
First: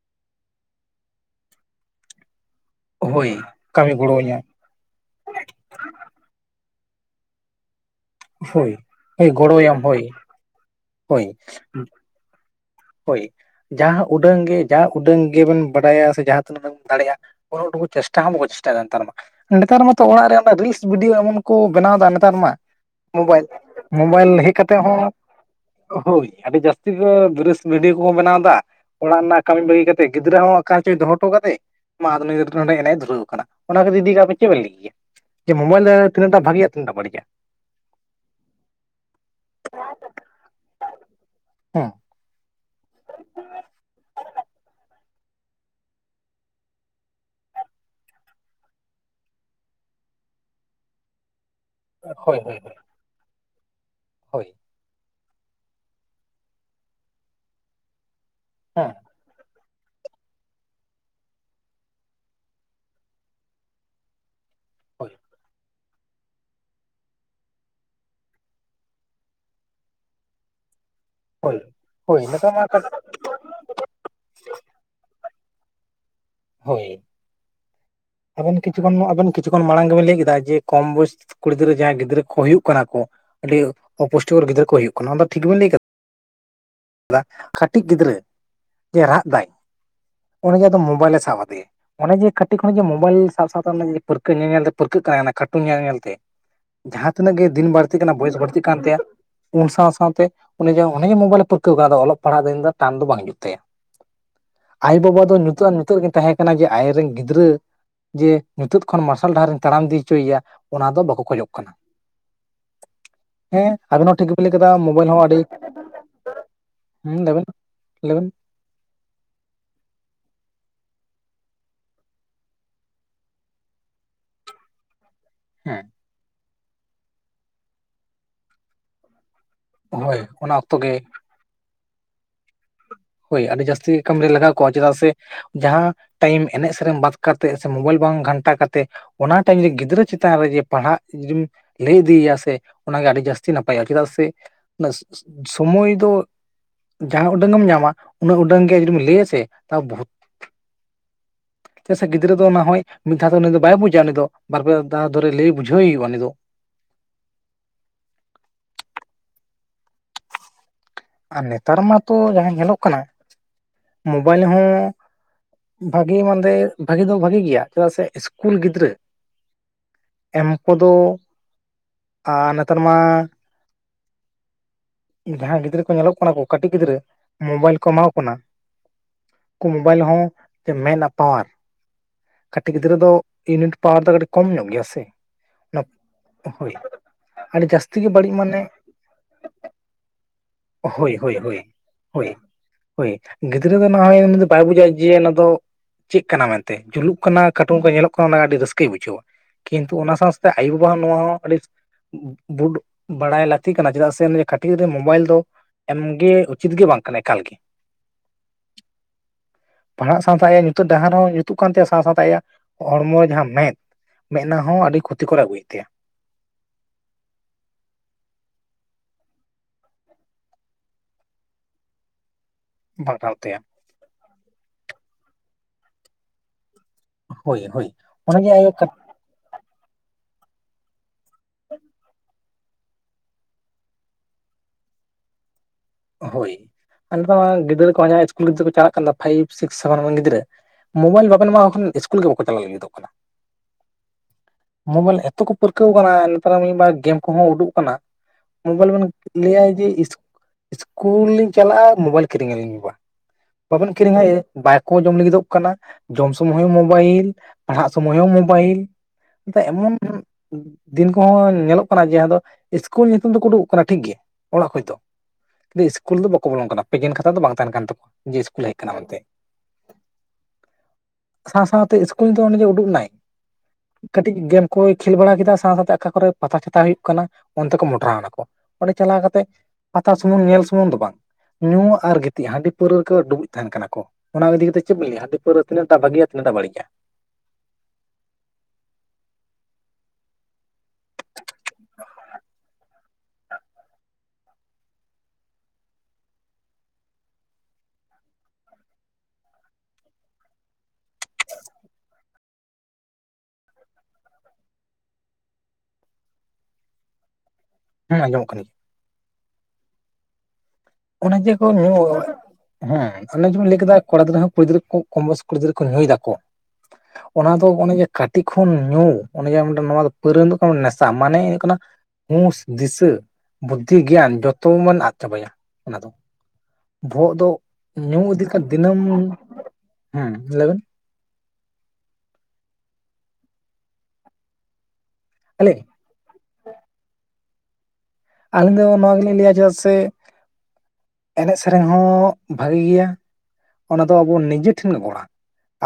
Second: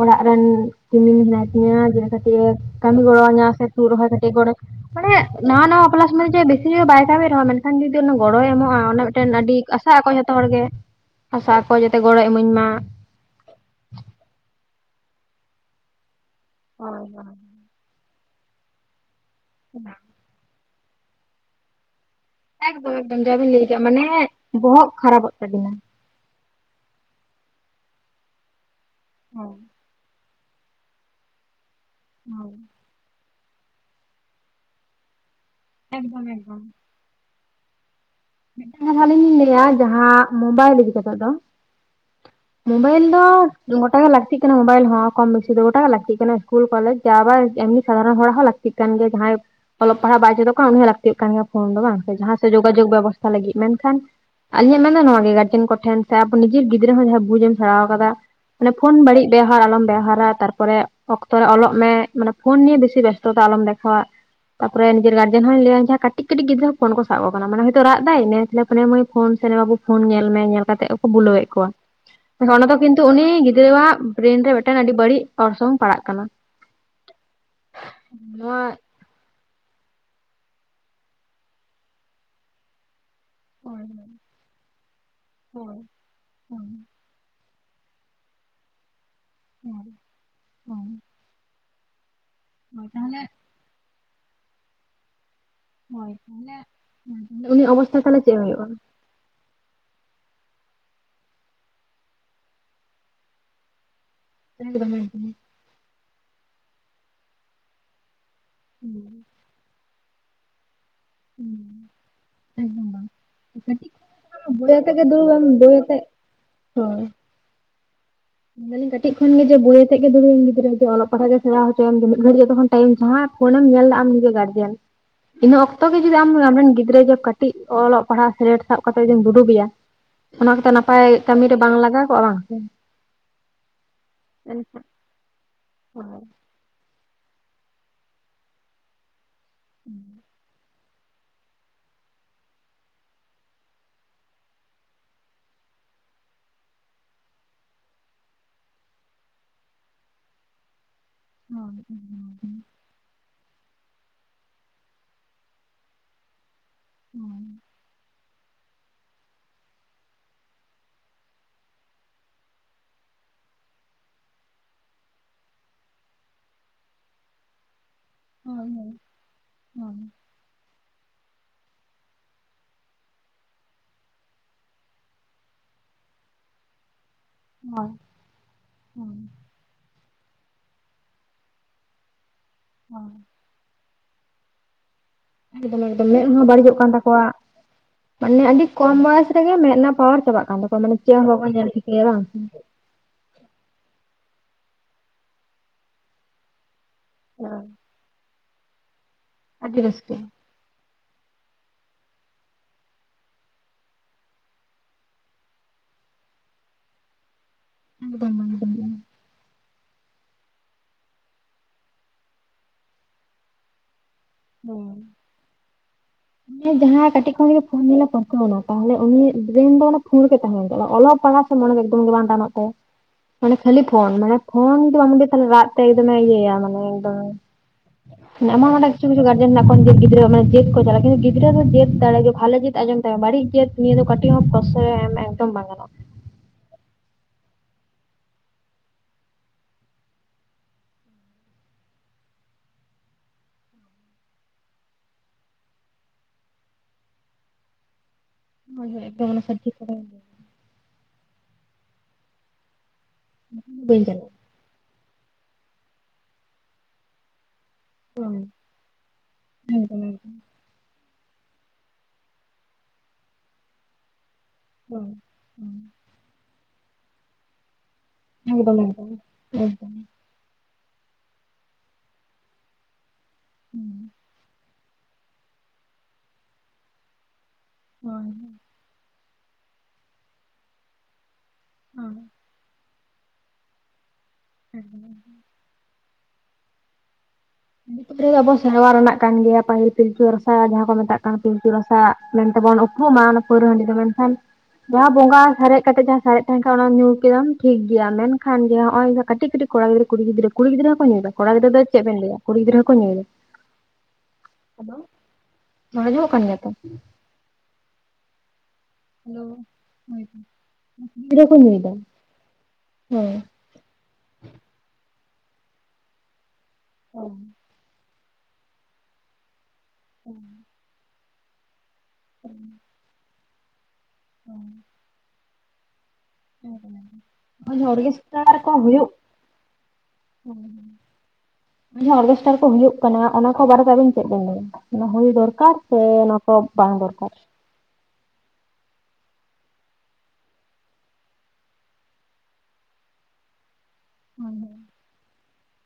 ᱚᱲᱟᱜ ᱨᱮᱱ ᱠᱤᱢᱤᱱ ᱦᱮᱱᱟᱭ ᱛᱤᱧᱟ [inaudible] ᱠᱟᱹᱢᱤ ᱦᱳᱭ ᱜᱚᱲᱚᱣᱧᱟ ᱥᱮ ᱛᱩᱫ ᱠᱟᱹᱢᱤ ᱨᱚᱦᱚᱭᱠᱟᱛᱮᱫ ᱠᱟᱴᱤᱡ ᱜᱚᱲᱚᱣᱟᱹᱧᱟᱹ ᱜᱚᱲᱚ ᱢᱟᱱᱮ ᱱᱟᱣᱟ ᱱᱟᱣᱟ ᱵᱟᱯᱞᱟ ᱥᱚᱢᱚᱭ ᱡᱮ ᱵᱮᱥᱤ ᱵᱟᱭ ᱠᱟᱢᱤ ᱨᱮᱸᱦᱚ ᱢᱟᱱᱮ ᱟᱱ ᱡᱩᱫᱤ ᱜᱚᱲᱚᱭ ᱦᱳᱭ ᱮᱢᱚᱜᱼᱟ ᱚᱱᱟ ᱢᱤᱫ ᱦᱳᱭ ᱴᱟᱝ ᱟᱹᱰᱤ ᱜᱚᱲᱚᱭᱟᱢ ᱦᱳᱭ ᱡᱚᱛᱚ ᱦᱚᱲ ᱜᱮ ᱦᱳᱭ ᱟᱥᱟ ᱟᱠᱚ ᱡᱟᱛᱮ ᱜᱚᱲᱚ ᱤᱢᱟᱹᱧ ᱢᱟ ᱦᱳᱭ ᱡᱟᱸᱦᱟ ᱩᱰᱟᱹᱝ ᱜᱮ ᱥᱮ ᱡᱟᱸ ᱦᱟᱸ ᱩᱰᱟᱹᱝ ᱜᱮᱵᱮᱱ ᱵᱟᱰᱟᱭᱟ ᱥᱮ ᱡᱟᱸᱦᱟ ᱦᱳᱭ ᱫᱟᱲᱮᱜ-ᱟ ᱦᱳᱭ ᱩᱱᱟᱹᱜ ᱴᱩᱠᱩ ᱪᱮᱥᱴᱟ ᱦᱚᱸ ᱵᱟᱠᱚ ᱪᱮᱥᱴᱟᱭ ᱫᱟ ᱱᱮᱛᱟᱨ ᱢᱟ ᱱᱮᱛᱟᱨ ᱢᱟᱛᱚ ᱚᱲᱟᱜ ᱨᱮ ᱚᱠᱟ ᱨᱤᱞᱥ ᱵᱷᱤᱰᱤᱭᱳ ᱮᱢᱚᱱ ᱠᱚ ᱵᱮᱱᱟᱣ ᱮᱫᱟ ᱱᱮᱛᱟᱨ ᱢᱟ ᱮᱠᱫᱚᱢ ᱮᱠᱫᱚᱢ ᱢᱳᱵᱟᱭᱤᱞ ᱡᱟᱵᱤᱱ ᱞᱟᱹᱭ ᱠᱮᱜᱼᱟ ᱢᱟᱱᱮ ᱢᱳᱵᱟᱭᱤᱞ ᱦᱮᱡ ᱠᱟᱛᱮᱫ ᱵᱚᱦᱚᱜ ᱦᱚᱸ ᱠᱷᱟᱨᱟᱯᱚᱜ ᱛᱟᱵᱤᱱᱟ ᱦᱳᱭ ᱟᱹᱰᱤ ᱡᱟᱹᱥᱛᱤ ᱫᱚ ᱵᱨᱮᱥ ᱵᱷᱤᱰᱭᱳ ᱠᱚ ᱵᱮᱱᱟᱣ ᱫᱟ ᱚᱲᱟᱜ ᱨᱮᱱᱟᱜ ᱦᱳᱭ ᱠᱟᱹᱢᱤ ᱵᱟᱹᱜᱤ ᱠᱟᱛᱮ ᱾ ᱜᱤᱫᱽᱨᱟᱹ ᱦᱚᱸ ᱟᱠᱟ ᱨᱮᱪᱚᱭ ᱫᱚᱦᱚᱴᱚ ᱠᱟᱫᱮ ᱢᱟ ᱟᱫᱚ ᱩᱱᱤ ᱦᱳᱭ ᱜᱤᱫᱽᱨᱟᱹ ᱱᱚᱸᱰᱮ ᱮᱱᱮᱡ ᱮ ᱫᱷᱩᱨᱟᱹᱣ ᱠᱟᱱᱟ ᱾ ᱚᱱᱟ ᱠᱚ ᱤᱫᱤ ᱫᱤᱭᱮ ᱟᱵᱮᱱ ᱪᱮᱫ ᱵᱮᱱ ᱞᱟᱹᱭ ᱜᱮᱭᱟ ᱡᱮ ᱢᱳᱵᱟᱭᱤᱞ ᱨᱮ ᱫᱚ ᱮᱠᱫᱚᱢ ᱛᱤᱱᱟᱜ ᱴᱟ ᱮᱠᱫᱚᱢ ᱵᱷᱟᱜᱤᱭᱟ ᱛᱤᱱᱟᱹᱜ ᱴᱟ ᱵᱟᱲᱤᱡᱼᱟ? ᱢᱤᱫᱴᱟᱝ ᱦᱟᱞᱤᱧ ᱞᱟᱹᱭᱼᱟ ᱡᱟᱦᱟᱸ ᱢᱳᱵᱟᱭᱤᱞ ᱤᱫᱤ ᱠᱟᱛᱮᱜ ᱫᱚ ᱦᱮᱸ ᱢᱳᱵᱟᱭᱤᱞ ᱫᱚ ᱜᱚᱴᱟ ᱜᱮ ᱞᱟᱠᱛᱤᱜ ᱠᱟᱱᱟ ᱢᱳᱵᱟᱭᱤᱞ ᱦᱚᱸ ᱾ ᱠᱚᱢ ᱵᱮᱥᱤ ᱫᱚ ᱜᱚᱴᱟ ᱜᱮ ᱞᱟᱹᱠᱛᱤᱜ ᱠᱟᱱᱟ ᱤᱥᱠᱩᱞ ᱠᱚᱞᱮᱡ ᱟᱵᱟᱨ ᱮᱢᱱᱤ ᱥᱟᱫᱷᱟᱨᱚᱱ ᱦᱚᱲ ᱦᱚᱸ ᱞᱟᱹᱠᱛᱤᱜ ᱠᱟᱱ ᱜᱮᱭᱟ ᱡᱟᱸᱦᱟᱭ ᱚᱞᱚᱜ ᱯᱟᱲᱦᱟᱜ ᱵᱟᱭ ᱪᱮᱫᱚᱜ ᱠᱟᱱᱟ ᱩᱱᱤ-ᱭᱟᱜ ᱦᱚᱸ ᱞᱟᱹᱠᱛᱤᱜ ᱠᱟᱱ ᱜᱮᱭᱟ ᱾ ᱯᱷᱳᱱ ᱫᱚ ᱵᱟᱝ ᱡᱟᱦᱟᱸ ᱦᱳᱭ ᱥᱮ ᱦᱳᱭ ᱡᱳᱜᱟᱡᱳᱜ ᱵᱮᱵᱚᱥᱛᱷᱟ ᱞᱟᱹᱜᱤᱫ ᱢᱮᱱᱠᱷᱟᱱ ᱦᱳᱭ ᱟᱹᱞᱤᱧᱟᱜ ᱢᱮᱱ ᱫᱚ ᱱᱚᱣᱟ ᱜᱮ ᱜᱟᱨᱡᱮᱱ ᱠᱚ ᱴᱷᱮᱱ ᱟᱵᱚ ᱱᱤᱡᱮᱨ ᱜᱤᱫᱽᱨᱟᱹ ᱦᱚᱸ ᱡᱟᱦᱟᱸᱭ ᱵᱩᱡ ᱮᱢ ᱥᱮᱬᱟ ᱟᱠᱟᱫᱟ ᱢᱟᱱᱮ ᱦᱮᱸ ᱯᱷᱳᱱ ᱵᱟᱹᱲᱤᱡ ᱵᱮᱣ ᱟᱨ ᱟᱞᱚᱢ ᱵᱮᱣᱦᱟᱨᱟ ᱟᱨ ᱛᱟᱨᱯᱚᱨᱮ ᱚᱠᱛᱚ ᱨᱮ ᱚᱞᱚᱜ ᱢᱮ ᱢᱟᱱᱮ ᱯᱷᱳᱱ ᱱᱤᱭᱮ ᱵᱮᱥᱤ ᱵᱮᱥᱛᱚᱛᱟ ᱟᱞᱚᱢ ᱫᱮᱠᱷᱟᱣᱟ ᱾ ᱛᱟᱯᱚᱨᱮ ᱦᱳᱭ ᱱᱤᱡᱮᱨ ᱜᱟᱨᱡᱮᱱ ᱦᱚᱸᱧ ᱞᱟᱹᱭ ᱡᱟᱦᱟᱸ ᱠᱟᱹᱴᱤᱡ ᱠᱟᱹᱴᱤᱡ ᱜᱤᱫᱽᱨᱟᱹ ᱦᱚᱸ ᱯᱷᱳᱱ ᱠᱚ ᱥᱟᱵ ᱠᱚ ᱠᱟᱱᱟ ᱢᱟᱱᱮ ᱦᱚᱭᱛᱳ ᱨᱟᱜ ᱫᱟᱭ ᱱᱮ ᱛᱟᱦᱞᱮ ᱱᱮ ᱢᱟᱹᱭ ᱯᱷᱳᱱ, ᱥᱮ ᱱᱮ ᱵᱟᱵᱩ ᱯᱷᱳᱱ ᱧᱮᱞ ᱢᱮ ᱧᱮᱞ ᱠᱟᱛᱮ ᱵᱩᱞᱟᱹᱣᱮᱫ ᱦᱳᱭ ᱠᱚᱣᱟ ᱦᱳᱭ ᱱᱮᱛᱟᱨ ᱚᱱᱟ ᱢᱟ ᱫᱚ ᱠᱤᱱᱛᱩ ᱛᱚ ᱩᱱᱤ ᱜᱤᱫᱽᱨᱟᱹᱣᱟᱜ ᱵᱨᱮᱱ ᱨᱮ ᱢᱤᱫᱴᱟᱝ ᱟᱹᱰᱤ ᱵᱟᱹᱲᱤᱡ ᱚᱨᱥᱚᱝ ᱯᱟᱲᱟᱜ ᱠᱟᱱᱟ ᱾ ᱦᱳᱭ ᱟᱵᱮᱱ ᱱᱚᱣᱟ ᱠᱤᱪᱷᱩᱜᱟᱱ ᱟᱵᱮᱱ ᱠᱤᱪᱷᱩᱠᱷᱚᱱ ᱢᱟᱲᱟᱝ ᱜᱮᱵᱮᱱ ᱞᱟᱹᱭ ᱠᱮᱫᱟ ᱡᱮ ᱠᱚᱢ ᱵᱚᱭᱮᱥ ᱠᱩᱲᱤ ᱜᱤᱫᱽᱨᱟᱹ ᱡᱟᱦᱟᱸᱭ ᱜᱤᱫᱽᱨᱟᱹ ᱠᱚ ᱦᱩᱭᱩᱜ ᱠᱟᱱᱟ ᱠᱚ ᱟᱹᱰᱤ ᱚᱼᱯᱩᱥᱴᱤᱠᱚᱨ ᱜᱤᱫᱽᱨ ᱠᱚ ᱦᱩᱭᱩᱜ ᱠᱟᱱᱟ ᱚᱱᱟ ᱴᱷᱤᱠ ᱜᱤᱵᱤᱱ ᱵᱤᱱ ᱞᱟᱹᱭ ᱠᱟᱫᱟ ᱾ [unintelligible] ᱠᱟᱹᱴᱤᱡ ᱜᱤᱫᱽᱨᱟᱹ ᱡᱮ ᱨᱟᱜ ᱫᱟᱭ [inaudible] ᱚᱱᱮ ᱡᱮ ᱟᱫᱚ ᱢᱳᱵᱟᱭᱤᱞᱮ ᱥᱟᱵ ᱟᱫᱮᱭᱟ ᱚᱱᱮ ᱡᱮ ᱠᱟᱹᱴᱤᱡ ᱠᱷᱚᱱᱟᱜ ᱡᱮ ᱢᱳᱵᱟᱭᱤᱞ ᱥᱟᱵ ᱥᱟᱵ ᱯᱟᱹᱨᱠᱟᱹ ᱧᱮᱧᱮᱞᱛᱮ ᱯᱟᱹᱨᱠᱟᱹᱜ ᱠᱟᱱᱟᱭ ᱠᱟᱨᱴᱩᱱ ᱧᱮᱞ ᱧᱮᱞᱛᱮ ᱡᱟᱸᱦᱟ ᱛᱤᱱᱟᱹᱜ ᱜᱮ ᱩᱱᱤ ᱫᱤᱱ ᱚᱵᱚᱥᱛᱟ ᱵᱟᱹᱲᱛᱤᱜ ᱠᱟᱱᱟ ᱛᱟᱦᱚᱞᱮ ᱵᱚᱭᱮᱥ ᱪᱮᱫ ᱵᱟᱹᱲᱛᱤᱜ ᱦᱩᱭᱩᱜᱼᱟ ᱠᱟᱱ ᱛᱟᱭᱟ ᱩᱱ ᱥᱟᱶ-ᱥᱟᱶᱛᱮ ᱚᱱᱮ ᱡᱮ ᱚᱱᱮ ᱢᱳᱵᱟᱭᱤᱞᱮ ᱯᱟᱹᱨ -ᱠᱟᱹᱣ ᱠᱟᱱ ᱫᱚ ᱚᱞᱚᱜ ᱯᱟᱲᱦᱟᱜ ᱫᱤᱜ ᱫᱚ ᱴᱟᱱ ᱫᱚ ᱵᱟᱝ ᱦᱤᱡᱩᱜ ᱛᱟᱭᱟ ᱮᱠᱫᱚᱢ ᱟᱭᱳ ᱵᱟᱝ ᱵᱟᱵᱟ ᱫᱚ ᱧᱩᱛᱟᱹ ᱟᱨ ᱧᱩᱛᱟᱹ ᱨᱮᱠᱤᱱ ᱛᱟᱦᱮᱸ ᱠᱟᱱᱟ ᱡᱮ ᱟᱡᱨᱮᱱ ᱜᱤᱫᱽᱨᱟᱹ ᱡᱮ ᱧᱩᱛᱟᱹᱫ ᱠᱷᱚᱱ ᱢᱟᱨᱥᱟᱞ ᱰᱟᱦᱟᱨᱤᱧ ᱛᱟᱲᱟᱢ ᱤᱫᱤ ᱦᱚᱪᱚᱭᱮᱭᱟ ᱚᱱᱟ ᱫᱚ ᱵᱟᱠᱚ ᱠᱷᱚᱡᱚᱜ ᱠᱟᱱᱟ, ᱦᱮᱸ ᱠᱟᱹᱴᱤᱡ ᱟᱵᱮᱱ ᱦᱚᱸ ᱴᱷᱤᱠ ᱜᱮ ᱵᱮᱱ ᱞᱟᱹᱭ ᱠᱷᱚᱱ ᱵᱳᱭ ᱟᱠᱟᱫᱟ ᱟᱛᱮᱜ ᱜᱮ ᱢᱳᱵᱟᱭᱤᱞ ᱦᱚᱸ ᱫᱩᱲᱩᱵ ᱟᱹᱰᱤ ᱮᱢ ᱵᱳᱭ ᱟᱛᱮᱜ ᱦᱳᱭ ᱫᱟᱵᱮᱱ [inaudible] ᱢᱮᱱᱫᱟᱹᱧ ᱠᱟᱹᱴᱤᱡ ᱠᱷᱚᱱ ᱜᱮ ᱡᱮ ᱵᱳᱭ ᱟᱛᱮᱫ ᱜᱮ ᱫᱩᱲᱩᱵᱮᱢ ᱜᱤᱫᱽᱟᱹ ᱡᱮ ᱚᱞᱚᱜ, ᱯᱟᱲᱦᱟᱜ ᱥᱮᱲᱟ ᱦᱚᱪᱚᱭᱮᱢ [inaudible] ᱴᱟᱭᱤᱢ ᱡᱟᱦᱟᱸ ᱯᱷᱳᱱᱮᱢ ᱧᱮᱞ ᱫᱟ ᱟᱢ ᱱᱤᱡᱮ ᱜᱟᱨᱡᱮᱱ ᱤᱱᱟᱹ ᱚᱠᱛᱚ ᱦᱮᱸ ᱜᱮ ᱡᱚᱫᱤ ᱟᱢᱨᱮᱱ ᱜᱤᱫᱽᱨᱟᱹ ᱠᱟᱹᱴᱤᱡ ᱚᱞᱚᱜ ᱯᱟᱲᱦᱟᱜ ᱥᱤᱞᱮᱴ ᱥᱟᱵ ᱠᱟᱛᱮ ᱡᱩᱫᱤᱢ ᱫᱩᱲᱩᱵᱮᱭᱟ ᱦᱳᱭ ᱚᱱᱟ ᱠᱟᱛᱮ ᱚᱠᱛᱚ ᱜᱮ ᱱᱟᱯᱟᱭ ᱠᱟᱹᱢᱤᱨᱮ ᱵᱟᱝ ᱞᱟᱜᱟᱣ ᱠᱚᱜᱼᱟ ᱵᱟᱝ ᱥᱮ? ᱦᱳᱭ ᱟᱹᱰᱤ ᱡᱟᱹᱥᱛᱤ ᱠᱟᱹᱢᱤ ᱨᱮ ᱞᱟᱜᱟᱣ ᱠᱚᱜ-ᱟ ᱮᱱᱠᱷᱟᱱ ᱪᱮᱫᱟᱜ ᱥᱮ ᱡᱟᱦᱟᱸ ᱦᱳᱭ ᱴᱟᱭᱤᱢ ᱮᱱᱮᱢ ᱥᱮᱨᱮᱧ ᱵᱟᱫᱽ ᱠᱟᱛᱮᱫ ᱥᱮ ᱢᱳᱵᱟᱭᱤᱞ ᱵᱟᱝ ᱜᱷᱟᱱᱴᱟ ᱠᱟᱛᱮ ᱚᱱᱟ ᱴᱟᱭᱤᱢ ᱨᱮ ᱜᱤᱫᱽᱨᱟᱹ ᱪᱮᱛᱟᱱ ᱨᱮ ᱡᱮ ᱯᱟᱲᱦᱟᱜ ᱡᱩᱫᱤᱢ ᱞᱟᱹᱭ ᱤᱫᱤᱭᱮᱭᱟ ᱥᱮ ᱚᱱᱟ ᱜᱮ ᱟᱹᱰᱤ ᱡᱟᱹᱥᱛᱤ ᱱᱟᱯᱟᱭᱚᱜᱼᱟ, ᱪᱮᱫᱟᱜ ᱥᱮ ᱥᱳᱢᱳᱭ ᱫᱚ ᱡᱟᱦᱟᱸ ᱩᱰᱟᱹᱝ ᱮᱢ ᱧᱟᱢᱟ ᱩᱱᱟᱹᱜ ᱩᱰᱟᱹᱝ ᱜᱮ ᱡᱩᱫᱤᱢ ᱞᱟᱹᱭᱟ ᱥᱮ ᱛᱟᱣ ᱵᱚᱦᱩᱛ ᱪᱮᱫᱟᱜ ᱥᱮ ᱜᱤᱫᱽᱨᱟᱹ ᱫᱚ ᱦᱳᱭ ᱱᱟ ᱦᱚᱭ ᱢᱤᱫ ᱫᱷᱟᱣ ᱫᱚ ᱩᱱᱤᱫᱚ ᱵᱟᱭ ᱵᱩᱡᱟ ᱩᱱᱤᱫᱚ ᱵᱟᱨ ᱯᱮ ᱫᱷᱟᱣ ᱫᱷᱚᱨᱮ ᱞᱟᱹᱭ ᱵᱩᱡᱷᱟᱹᱣ ᱦᱩᱭᱩᱜᱼᱟ ᱩᱱᱤᱫᱚ ᱾ [unintelligible] ᱟᱨ ᱱᱮᱛᱟᱨ ᱢᱟᱛᱚ ᱡᱟᱦᱟᱸ ᱧᱮᱞᱚᱜ ᱠᱟᱱᱟ ᱾ ᱢᱳᱵᱟᱭᱤᱞ ᱦᱚᱸᱵᱷᱟᱜᱮ ᱢᱟᱱᱫᱮ ᱵᱷᱟᱜᱮ ᱫᱚ ᱵᱷᱟᱜᱮ ᱜᱮᱭᱟ ᱪᱮᱫᱟᱜ ᱥᱮ ᱠᱩᱞ ᱦᱳᱭ ᱜᱤᱫᱽᱨᱟᱹ, ᱦᱳᱭ ᱦᱳᱭ ᱮᱢ ᱠᱚ ᱫᱚ ᱟ ᱱᱮᱛᱟᱨ ᱢᱟ ᱡᱟᱦᱟᱸ ᱜᱤᱫᱽᱨᱟᱹ ᱠᱚ ᱧᱮᱞᱚᱜ ᱠᱟᱱᱟ ᱠᱚ ᱠᱟᱹᱴᱤᱡ ᱜᱤᱫᱽᱨᱟᱹ ᱢᱳᱵᱟᱭᱤᱞ ᱦᱳᱭ ᱠᱚ ᱮᱢᱟ ᱠᱚ ᱠᱟᱱᱟ ᱦᱳᱭ ᱾ ᱠᱚ ᱢᱳᱵᱟᱭᱤᱞ ᱦᱚᱸ ᱢᱮᱫ ᱨᱮᱱᱟᱜ ᱯᱟᱣᱟᱨ ᱠᱟᱴᱤᱡ ᱜᱤᱫᱽᱨᱟᱹ ᱫᱚ ᱤᱭᱩᱱᱤᱴ ᱯᱟᱣᱟᱨ ᱫᱚ ᱠᱟᱹᱴᱤᱡ ᱠᱚᱢ ᱧᱚᱜ ᱜᱮᱭᱟ ᱥᱮ? ᱮᱠᱫᱚᱢ ᱮᱠᱫᱚᱢ, ᱢᱮᱫ ᱦᱚᱸ ᱦᱳᱭ ᱵᱟᱹᱲᱤᱡᱚᱜ ᱠᱟᱱ ᱛᱟᱠᱚᱣᱟ ᱾ ᱟᱹᱰᱤ ᱡᱟᱹᱥᱛᱤ ᱜᱮ ᱵᱟᱹᱲᱤᱡ ᱢᱟᱱᱮ ᱟᱹᱰᱤ ᱠᱚᱢ ᱵᱚᱭᱮᱥ ᱨᱮ ᱜᱮ ᱢᱮᱫ ᱨᱮᱱᱟᱜ ᱯᱟᱣᱟᱨ ᱪᱟᱵᱟᱜ ᱠᱟᱱ ᱛᱟᱠᱚᱣᱟ, ᱢᱟᱱᱮ ᱦᱳᱭ ᱪᱮᱫ ᱦᱚᱸ ᱦᱳᱭ ᱵᱟᱠᱚ ᱦᱳᱭ ᱧᱮᱞ ᱴᱷᱤᱠᱟᱹᱭᱟ ᱵᱟᱝ? ᱦᱳᱭ ᱦᱳᱭ, ᱜᱤᱫᱽᱨᱟᱹ ᱫᱚ ᱱᱟᱦᱚᱭ ᱵᱟᱭ ᱵᱩᱡᱟ ᱡᱮ ᱱᱚᱣᱟ ᱫᱚ ᱪᱮᱫ ᱠᱟᱱᱟ ᱢᱮᱱ ᱛᱮ, ᱡᱩᱞᱩᱜ ᱠᱟᱱᱟ ᱠᱟᱴᱩᱱ ᱠᱚ ᱧᱮᱞᱚᱜ ᱠᱟᱱᱟ ᱚᱱᱟ ᱟᱹᱰᱤ ᱨᱟᱹᱥᱠᱟᱹᱭ ᱵᱩᱡᱷᱟᱹᱣᱟ ᱟᱹᱰᱤ ᱠᱤᱱᱛᱩ ᱚᱱᱟ ᱨᱟᱹᱥᱠᱟᱹ ᱥᱟᱶ ᱥᱟᱶ ᱛᱮ ᱟᱭᱳ ᱵᱟᱵᱟ ᱦᱚᱸ ᱱᱚᱣᱟ ᱦᱚᱸ ᱟᱹᱰᱤ, ᱵᱩᱴ ᱵᱟᱲᱟᱭ ᱞᱟᱹᱠᱛᱤ ᱠᱟᱱᱟ ᱪᱮᱫᱟᱜ ᱥᱮ ᱩᱱᱤ ᱛᱤᱨᱮ ᱢᱳᱵᱟᱭᱤᱞ ᱫᱚ ᱮᱢ ᱜᱮ ᱩᱪᱤᱛ ᱜᱮ ᱵᱟᱝ ᱠᱟᱱᱟ ᱮᱠᱟᱞ ᱜᱮ ᱾ [inaudible] ᱯᱟᱲᱦᱟᱜ ᱥᱟᱶᱛᱟ ᱟᱭᱟᱜ ᱧᱩᱛᱟᱹᱛ ᱰᱟᱦᱟᱨ ᱦᱚᱸ ᱧᱩᱛᱩᱜ ᱠᱟᱱ ᱛᱟᱭᱟ ᱥᱟᱶ ᱥᱟᱶᱛᱮ ᱟᱭᱟᱜ, ᱦᱚᱲᱢᱚ ᱡᱟᱦᱟᱸ ᱢᱮᱫ ᱢᱮᱫ ᱱᱟᱦᱚᱸ ᱟᱹᱰᱤ ᱠᱷᱚᱛᱤ ᱠᱚᱨ ᱟᱹᱜᱩᱭᱮᱫ ᱛᱟᱭᱟ᱾ ᱟᱱᱮ ᱡᱟᱦᱟᱸᱭ ᱠᱟᱹᱴᱤᱡ ᱠᱷᱚᱱ ᱜᱮ ᱯᱷᱳᱱ ᱧᱮᱞᱮ ᱯᱟᱹᱨᱠᱟᱹᱣ ᱮᱱᱟ ᱛᱟᱦᱚᱞᱮ ᱩᱱᱤ ᱵᱨᱮᱱ ᱫᱚ ᱚᱱᱟ ᱯᱷᱳᱱ ᱜᱮ ᱛᱟᱦᱮᱸᱱ ᱛᱟᱭᱟ, ᱚᱞᱚᱜ ᱯᱟᱲᱦᱟᱜ ᱢᱚᱱᱮ ᱮᱠᱫᱚᱢ ᱜᱮ ᱵᱟᱝ ᱴᱟᱱᱚᱜ ᱛᱟᱭᱟ ᱵᱟᱝ ᱾ ᱢᱟᱱᱮ ᱛᱟᱭᱟ ᱠᱷᱟᱹᱞᱤ ᱯᱷᱳᱱ ᱢᱟᱱᱮ ᱯᱷᱳᱱ ᱡᱩᱫᱤ ᱵᱟᱢ [unintelligible] ᱛᱟᱦᱞᱮ ᱨᱟᱜ ᱛᱮ ᱮᱠᱫᱟᱢᱮ ᱤᱭᱟᱹᱭᱟ ᱢᱟᱱᱮ ᱦᱳᱭ ᱦᱳᱭ ᱚᱱᱮ ᱢᱟᱱᱮ ᱡᱮ ᱮᱢᱚᱱ ᱟᱭᱳ ᱠᱟᱹᱴᱤᱡ ᱢᱟᱱᱮ ᱠᱤᱪᱷᱩ ᱠᱤᱪᱷᱩ ᱜᱟᱨᱡᱮᱱ ᱢᱮᱱᱟᱜ ᱠᱚᱣᱟ ᱡᱩᱫᱤ ᱜᱤᱫᱽᱨᱟᱹ [inaudible] ᱜᱤᱫᱽᱨᱟᱹ ᱫᱚ ᱡᱮᱛ ᱫᱟᱲᱮᱭᱟᱜᱮ ᱵᱷᱟᱞᱮ ᱡᱮᱛ ᱟᱸᱡᱚᱢ ᱛᱟᱭᱟᱢ ᱵᱟᱹᱲᱤᱡ ᱡᱮᱛ ᱱᱤᱭᱟᱹ ᱫᱚ ᱠᱟᱹᱴᱤᱡ ᱦᱚᱸ ᱯᱨᱚᱥᱚᱭ ᱮᱢ ᱮᱠᱫᱚᱢ ᱵᱟᱝ ᱜᱟᱱᱚᱜᱼᱟ᱾ ᱦᱳᱭ, ᱟᱨ ᱱᱤᱛᱚᱜ ᱜᱤᱫᱽᱨᱟᱹ ᱠᱚ ᱡᱟᱦᱟᱸ ᱤᱥᱠᱩᱞ ᱜᱤᱫᱽᱨᱟᱹ ᱠᱚ ᱪᱟᱞᱟᱜ ᱠᱟᱱᱟ ᱯᱷᱟᱭᱤᱵ, ᱥᱤᱠᱥ, ᱥᱮᱵᱷᱮᱱ ᱨᱮᱱ ᱜᱤᱫᱽᱨᱟᱹ, ᱢᱳᱵᱟᱭᱤᱞ ᱵᱟᱵᱮᱱ ᱮᱢᱟ ᱠᱚ ᱠᱷᱚᱱ ᱤᱥᱠᱩᱞ ᱜᱮ ᱵᱟᱠᱚ ᱪᱟᱞᱟ ᱞᱟᱜᱤᱫᱚᱜ [unintelligible] ᱢᱳᱵᱟᱭᱤᱞ ᱮᱛᱚ ᱠᱚ ᱯᱟᱹᱨᱠᱟᱹᱣ ᱠᱟᱱᱟ ᱱᱮᱛᱟᱨ ᱢᱟ ᱢᱤᱫᱵᱟᱨ ᱜᱮᱢ ᱠᱚ ᱦᱚᱸ ᱩᱰᱩᱠ ᱠᱟᱱᱟ᱾ ᱦᱳᱭ ᱢᱳᱵᱟᱭᱤᱞ ᱦᱳᱭ ᱮᱠᱫᱚᱢ ᱚᱱᱟ [inaudible] ᱥᱟᱹᱨᱤ ᱞᱟᱹᱭᱟ ᱠᱟᱛᱷᱟ ᱡᱮ ᱵᱮᱱ ᱤᱥ ᱞᱟᱹᱭ ᱤᱥᱠᱩᱞ ᱞᱤᱧ ᱪᱟᱞᱟᱜᱼᱟ ᱢᱳᱵᱟᱭᱤᱞ ᱠᱤᱨᱤᱧ ᱟᱹᱞᱤᱧ ᱢᱮ ᱵᱟ, ᱵᱟᱵᱮᱱ ᱵᱟᱹᱧ ᱠᱤᱨᱤᱧᱟᱭ ᱪᱟᱞᱟᱜᱼᱟ ᱵᱟᱠᱚ ᱡᱚᱢ ᱞᱟᱹᱜᱤᱫᱚᱜ ᱠᱟᱱᱟ, ᱡᱚᱢ ᱥᱳᱢᱳᱭ ᱦᱚᱸ ᱢᱳᱵᱟᱭᱤᱞ, ᱯᱟᱲᱦᱟᱜ ᱥᱳᱢᱳᱭ ᱦᱚᱸ ᱦᱳᱭ ᱢᱳᱵᱟᱭᱤᱞ, ᱱᱮᱛᱟ ᱮᱠᱫᱚᱢ ᱮᱢᱚᱱ ᱮᱠᱫᱚᱢ ᱦᱳᱭ ᱫᱤᱱ ᱠᱚ ᱦᱚᱸ ᱧᱮᱞᱚᱜ ᱠᱟᱱᱟ ᱡᱟᱦᱟᱸ ᱡᱮ, ᱤᱥᱠᱩᱞ ᱧᱩᱛᱩᱢ ᱫᱚ ᱠᱚ ᱩᱰᱩᱠ ᱟᱠᱟᱱᱟ ᱴᱷᱤᱠ ᱜᱮ, ᱚᱲᱟᱜ ᱠᱷᱚᱡ ᱫᱤᱭᱮ ᱤᱥᱠᱩᱞ ᱫᱚ ᱵᱟᱠᱚ ᱵᱚᱞᱚᱱ ᱠᱟᱱᱟ, ᱯᱮᱜᱮᱱ ᱠᱟᱛᱷᱟ ᱫᱚ ᱵᱟᱝ ᱛᱟᱦᱮᱸᱱ ᱠᱟᱱ ᱛᱟᱠᱚᱣᱟ ᱾ ᱡᱮ ᱤᱥᱠᱩᱞ ᱮᱠᱫᱚᱢ ᱦᱮᱡ ᱮᱠᱫᱚᱢ ᱠᱟᱱᱟ ᱮᱠᱫᱚᱢ ᱢᱮᱱᱛᱮ ᱾ ᱥᱟᱶ ᱥᱟᱶᱛᱮ ᱩᱥᱠᱩᱞ ᱫᱚ ᱚᱱᱮ ᱡᱮ ᱩᱰᱩᱠ ᱱᱟᱭ, ᱠᱟᱹ ᱴᱤᱡ ᱜᱮᱢ ᱠᱚᱭ ᱠᱷᱮᱞ ᱵᱟᱲᱟ ᱠᱮᱫᱟ ᱥᱟᱶ ᱥᱟᱶᱛᱮ ᱟᱠᱟ ᱠᱚᱨᱮ ᱯᱟᱛᱟ ᱪᱷᱟᱛᱟ ᱦᱩᱭᱩᱜ ᱠᱟᱱᱟ, ᱚᱱᱛᱮ ᱠᱚ ᱢᱚᱰᱨᱟᱣ ᱦᱳᱭ ᱱᱟ ᱠᱚ᱾ ᱚᱸᱰᱮ ᱪᱟᱞᱟᱣ ᱠᱟᱛᱮᱜ ᱯᱟᱛᱟ ᱥᱩᱢᱩᱝ ᱧᱮᱞ ᱥᱩᱢᱩᱝ ᱫᱚ ᱵᱟᱝ, ᱧᱩ ᱟᱨ ᱦᱳᱭ ᱜᱤᱛᱤᱡ ᱦᱟᱺᱰᱤ ᱯᱟᱹᱨᱩᱣᱟᱹ ᱠᱟᱹ ᱰᱩᱵᱩᱡᱬ ᱛᱟᱦᱮᱸᱱ ᱠᱟᱱᱟ ᱠᱚ, ᱚᱱᱟ ᱤᱫᱤ ᱠᱟᱛᱮ ᱮᱠᱫᱚᱢ ᱪᱮᱫ ᱵᱤᱱ ᱞᱟᱹᱭᱟ ᱦᱟᱺᱰᱤ ᱯᱟᱹᱣᱨᱟᱹ ᱛᱤᱱᱟᱹᱜ ᱴᱟᱜ ᱵᱷᱟᱹᱜᱮᱭᱟ ᱛᱤᱱᱟᱹᱜ ᱴᱟᱜ ᱵᱟᱹᱲᱤᱡᱟ? ᱦᱟᱺᱰᱤ ᱯᱟᱹᱣᱨᱟᱹ ᱟᱵᱚ ᱥᱮᱨᱣᱟ ᱨᱮᱱᱟᱜ ᱠᱟᱱ ᱜᱮᱭᱟ ᱯᱟᱹᱦᱤᱞ ᱯᱤᱞᱪᱩ ᱨᱟᱥᱟ ᱡᱟᱦᱟᱸ ᱠᱚ ᱢᱮᱛᱟᱜ ᱠᱟᱱ ᱯᱤᱞᱪᱩ ᱨᱟᱥᱟ ᱢᱮᱱᱛᱮ ᱵᱚᱱ ᱩᱯᱨᱩᱢᱟ ᱚᱱᱟ ᱯᱟᱹᱣᱨᱟᱹ ᱦᱟᱺᱰᱤ ᱫᱚ ᱢᱮᱱᱠᱷᱟᱱ ᱡᱟᱦᱟᱸ ᱵᱚᱸᱜᱟ ᱥᱟᱨᱮᱡ ᱠᱟᱛᱮᱜ ᱡᱟᱦᱟᱸ ᱥᱟᱨᱮᱡ ᱛᱟᱦᱮᱸᱱ ᱠᱷᱟᱱ ᱚᱱᱟ ᱧᱩ ᱠᱮᱫᱟᱢ ᱴᱷᱤᱠ ᱜᱮᱭᱟ, ᱢᱮᱱᱠᱷᱟᱱ ᱡᱮ ᱦᱚᱸᱜ-ᱚᱭ ᱠᱟᱹᱴᱤᱡ ᱠᱟᱹᱴᱤᱡ ᱠᱚᱲᱟ ᱜᱤᱫᱽᱨᱟᱹ ᱠᱩᱲᱤ ᱜᱤᱫᱽᱨᱟᱹ, ᱠᱩᱲᱤ ᱜᱤᱫᱽᱨᱟᱹ ᱦᱚᱸ ᱠᱚ ᱧᱩᱭᱮᱫᱟ ᱠᱚᱲᱟ ᱜᱤᱫᱟᱹᱨ ᱫᱚ ᱪᱮᱫ ᱵᱮᱱ ᱞᱟᱹᱭᱟ᱾ ᱠᱩᱲᱤ ᱜᱤᱫᱽᱨᱟᱹ ᱦᱚᱸ ᱠᱚ ᱧᱮᱞᱟᱭᱮᱫᱟ, ᱦᱮᱞᱳᱣ, ᱨᱚᱲ ᱟᱸᱡᱚᱢᱚᱜ ᱠᱟᱱ ᱜᱮᱭᱟ ᱛᱚ? ᱦᱮᱸ ᱟᱸᱡᱚᱢᱚᱜ ᱠᱟᱱᱟ᱾ ᱦᱮᱞᱳᱣᱦᱳᱭᱛᱚ ᱠᱩᱲᱤ ᱚᱱᱮ ᱜᱤᱫᱽᱨᱟᱹ ᱦᱚᱸᱠᱚ ᱡᱮᱠᱚ ᱧᱩᱭᱫᱟ᱾ ᱧᱩ ᱦᱮᱸ, ᱚᱱᱟ ᱡᱮᱢᱚᱱ ᱞᱟᱹᱭ ᱠᱮᱫᱟ ᱠᱚᱲᱟ ᱜᱤᱫᱽᱨᱟᱹ ᱦᱚᱸ ᱠᱩᱲᱤ ᱜᱤᱫᱽᱨᱟᱹ ᱠᱚ ᱠᱚᱢ ᱵᱚᱭᱚᱥ ᱠᱩᱲᱤ ᱜᱤᱫᱽᱨᱟᱹ ᱠᱚ ᱧᱩᱭ ᱫᱟᱠᱚ, ᱚᱱᱟ ᱫᱚ ᱚᱱᱮ ᱡᱮ ᱠᱟᱹᱴᱤᱡ ᱠᱷᱚᱱ ᱧᱩ, ᱚᱱᱮ ᱡᱮ ᱱᱚᱣᱟ ᱫᱚ ᱯᱟᱹᱣᱨᱟᱹ ᱨᱮᱱᱟᱜ ᱱᱮᱥᱟ, ᱢᱟᱱᱮ ᱦᱩᱭᱩᱜ ᱠᱟᱱᱟ, ᱦᱩᱥ, ᱫᱤᱥᱟᱹ, ᱵᱩᱫᱽᱫᱷᱤ, ᱜᱮᱭᱟᱱ ᱡᱷᱚᱛᱚ ᱵᱚᱱ ᱟᱫ ᱪᱟᱵᱟᱭᱟ ᱚᱱᱟ ᱫᱚ᱾ ᱵᱚᱦᱚᱜ ᱫᱚ, ᱦᱳᱭ ᱱᱚᱜᱼᱚᱭ ᱡᱟᱦᱟᱸ ᱧᱩ ᱤᱫᱤ ᱚᱨᱜᱮᱥᱴᱟᱨ ᱞᱮᱠᱷᱟᱱ ᱠᱚ ᱫᱤᱱᱟᱹᱢ, ᱦᱩᱭᱩᱜ ᱦᱮᱸ ᱞᱟᱹᱭᱵᱮᱱ? ᱡᱟᱦᱟᱸ ᱚᱨᱠᱮᱥᱴᱟᱨ ᱠᱚ ᱦᱩᱭᱩᱜ ᱠᱟᱱᱟ, ᱚᱱᱟ ᱠᱚ ᱵᱟᱨᱮᱛᱮ ᱟᱹᱵᱤᱱ ᱪᱮᱫ ᱵᱮᱱ ᱞᱟᱹᱭᱟ? ᱚᱱᱟ ᱦᱩᱭ ᱫᱚᱨᱠᱟᱨ ᱟᱹᱞᱤᱧ ᱥᱮ ᱚᱱᱟ ᱠᱚ ᱵᱟᱝ ᱫᱚᱨᱠᱟᱨ? ᱟᱹᱞᱤᱧ ᱫᱚ ᱱᱚᱣᱟ ᱜᱮᱞᱤᱧ ᱞᱟᱹᱭᱟ ᱪᱮᱫᱟᱜ ᱥᱮ, ᱮᱱᱮᱡ ᱥᱮᱨᱮᱧ ᱦᱚᱸ ᱵᱷᱟᱜᱮ ᱜᱮᱭᱟ, ᱚᱱᱟ ᱫᱚ ᱟᱵᱚ ᱱᱤᱡᱮ ᱴᱷᱮᱱ ᱜᱚᱲᱟ,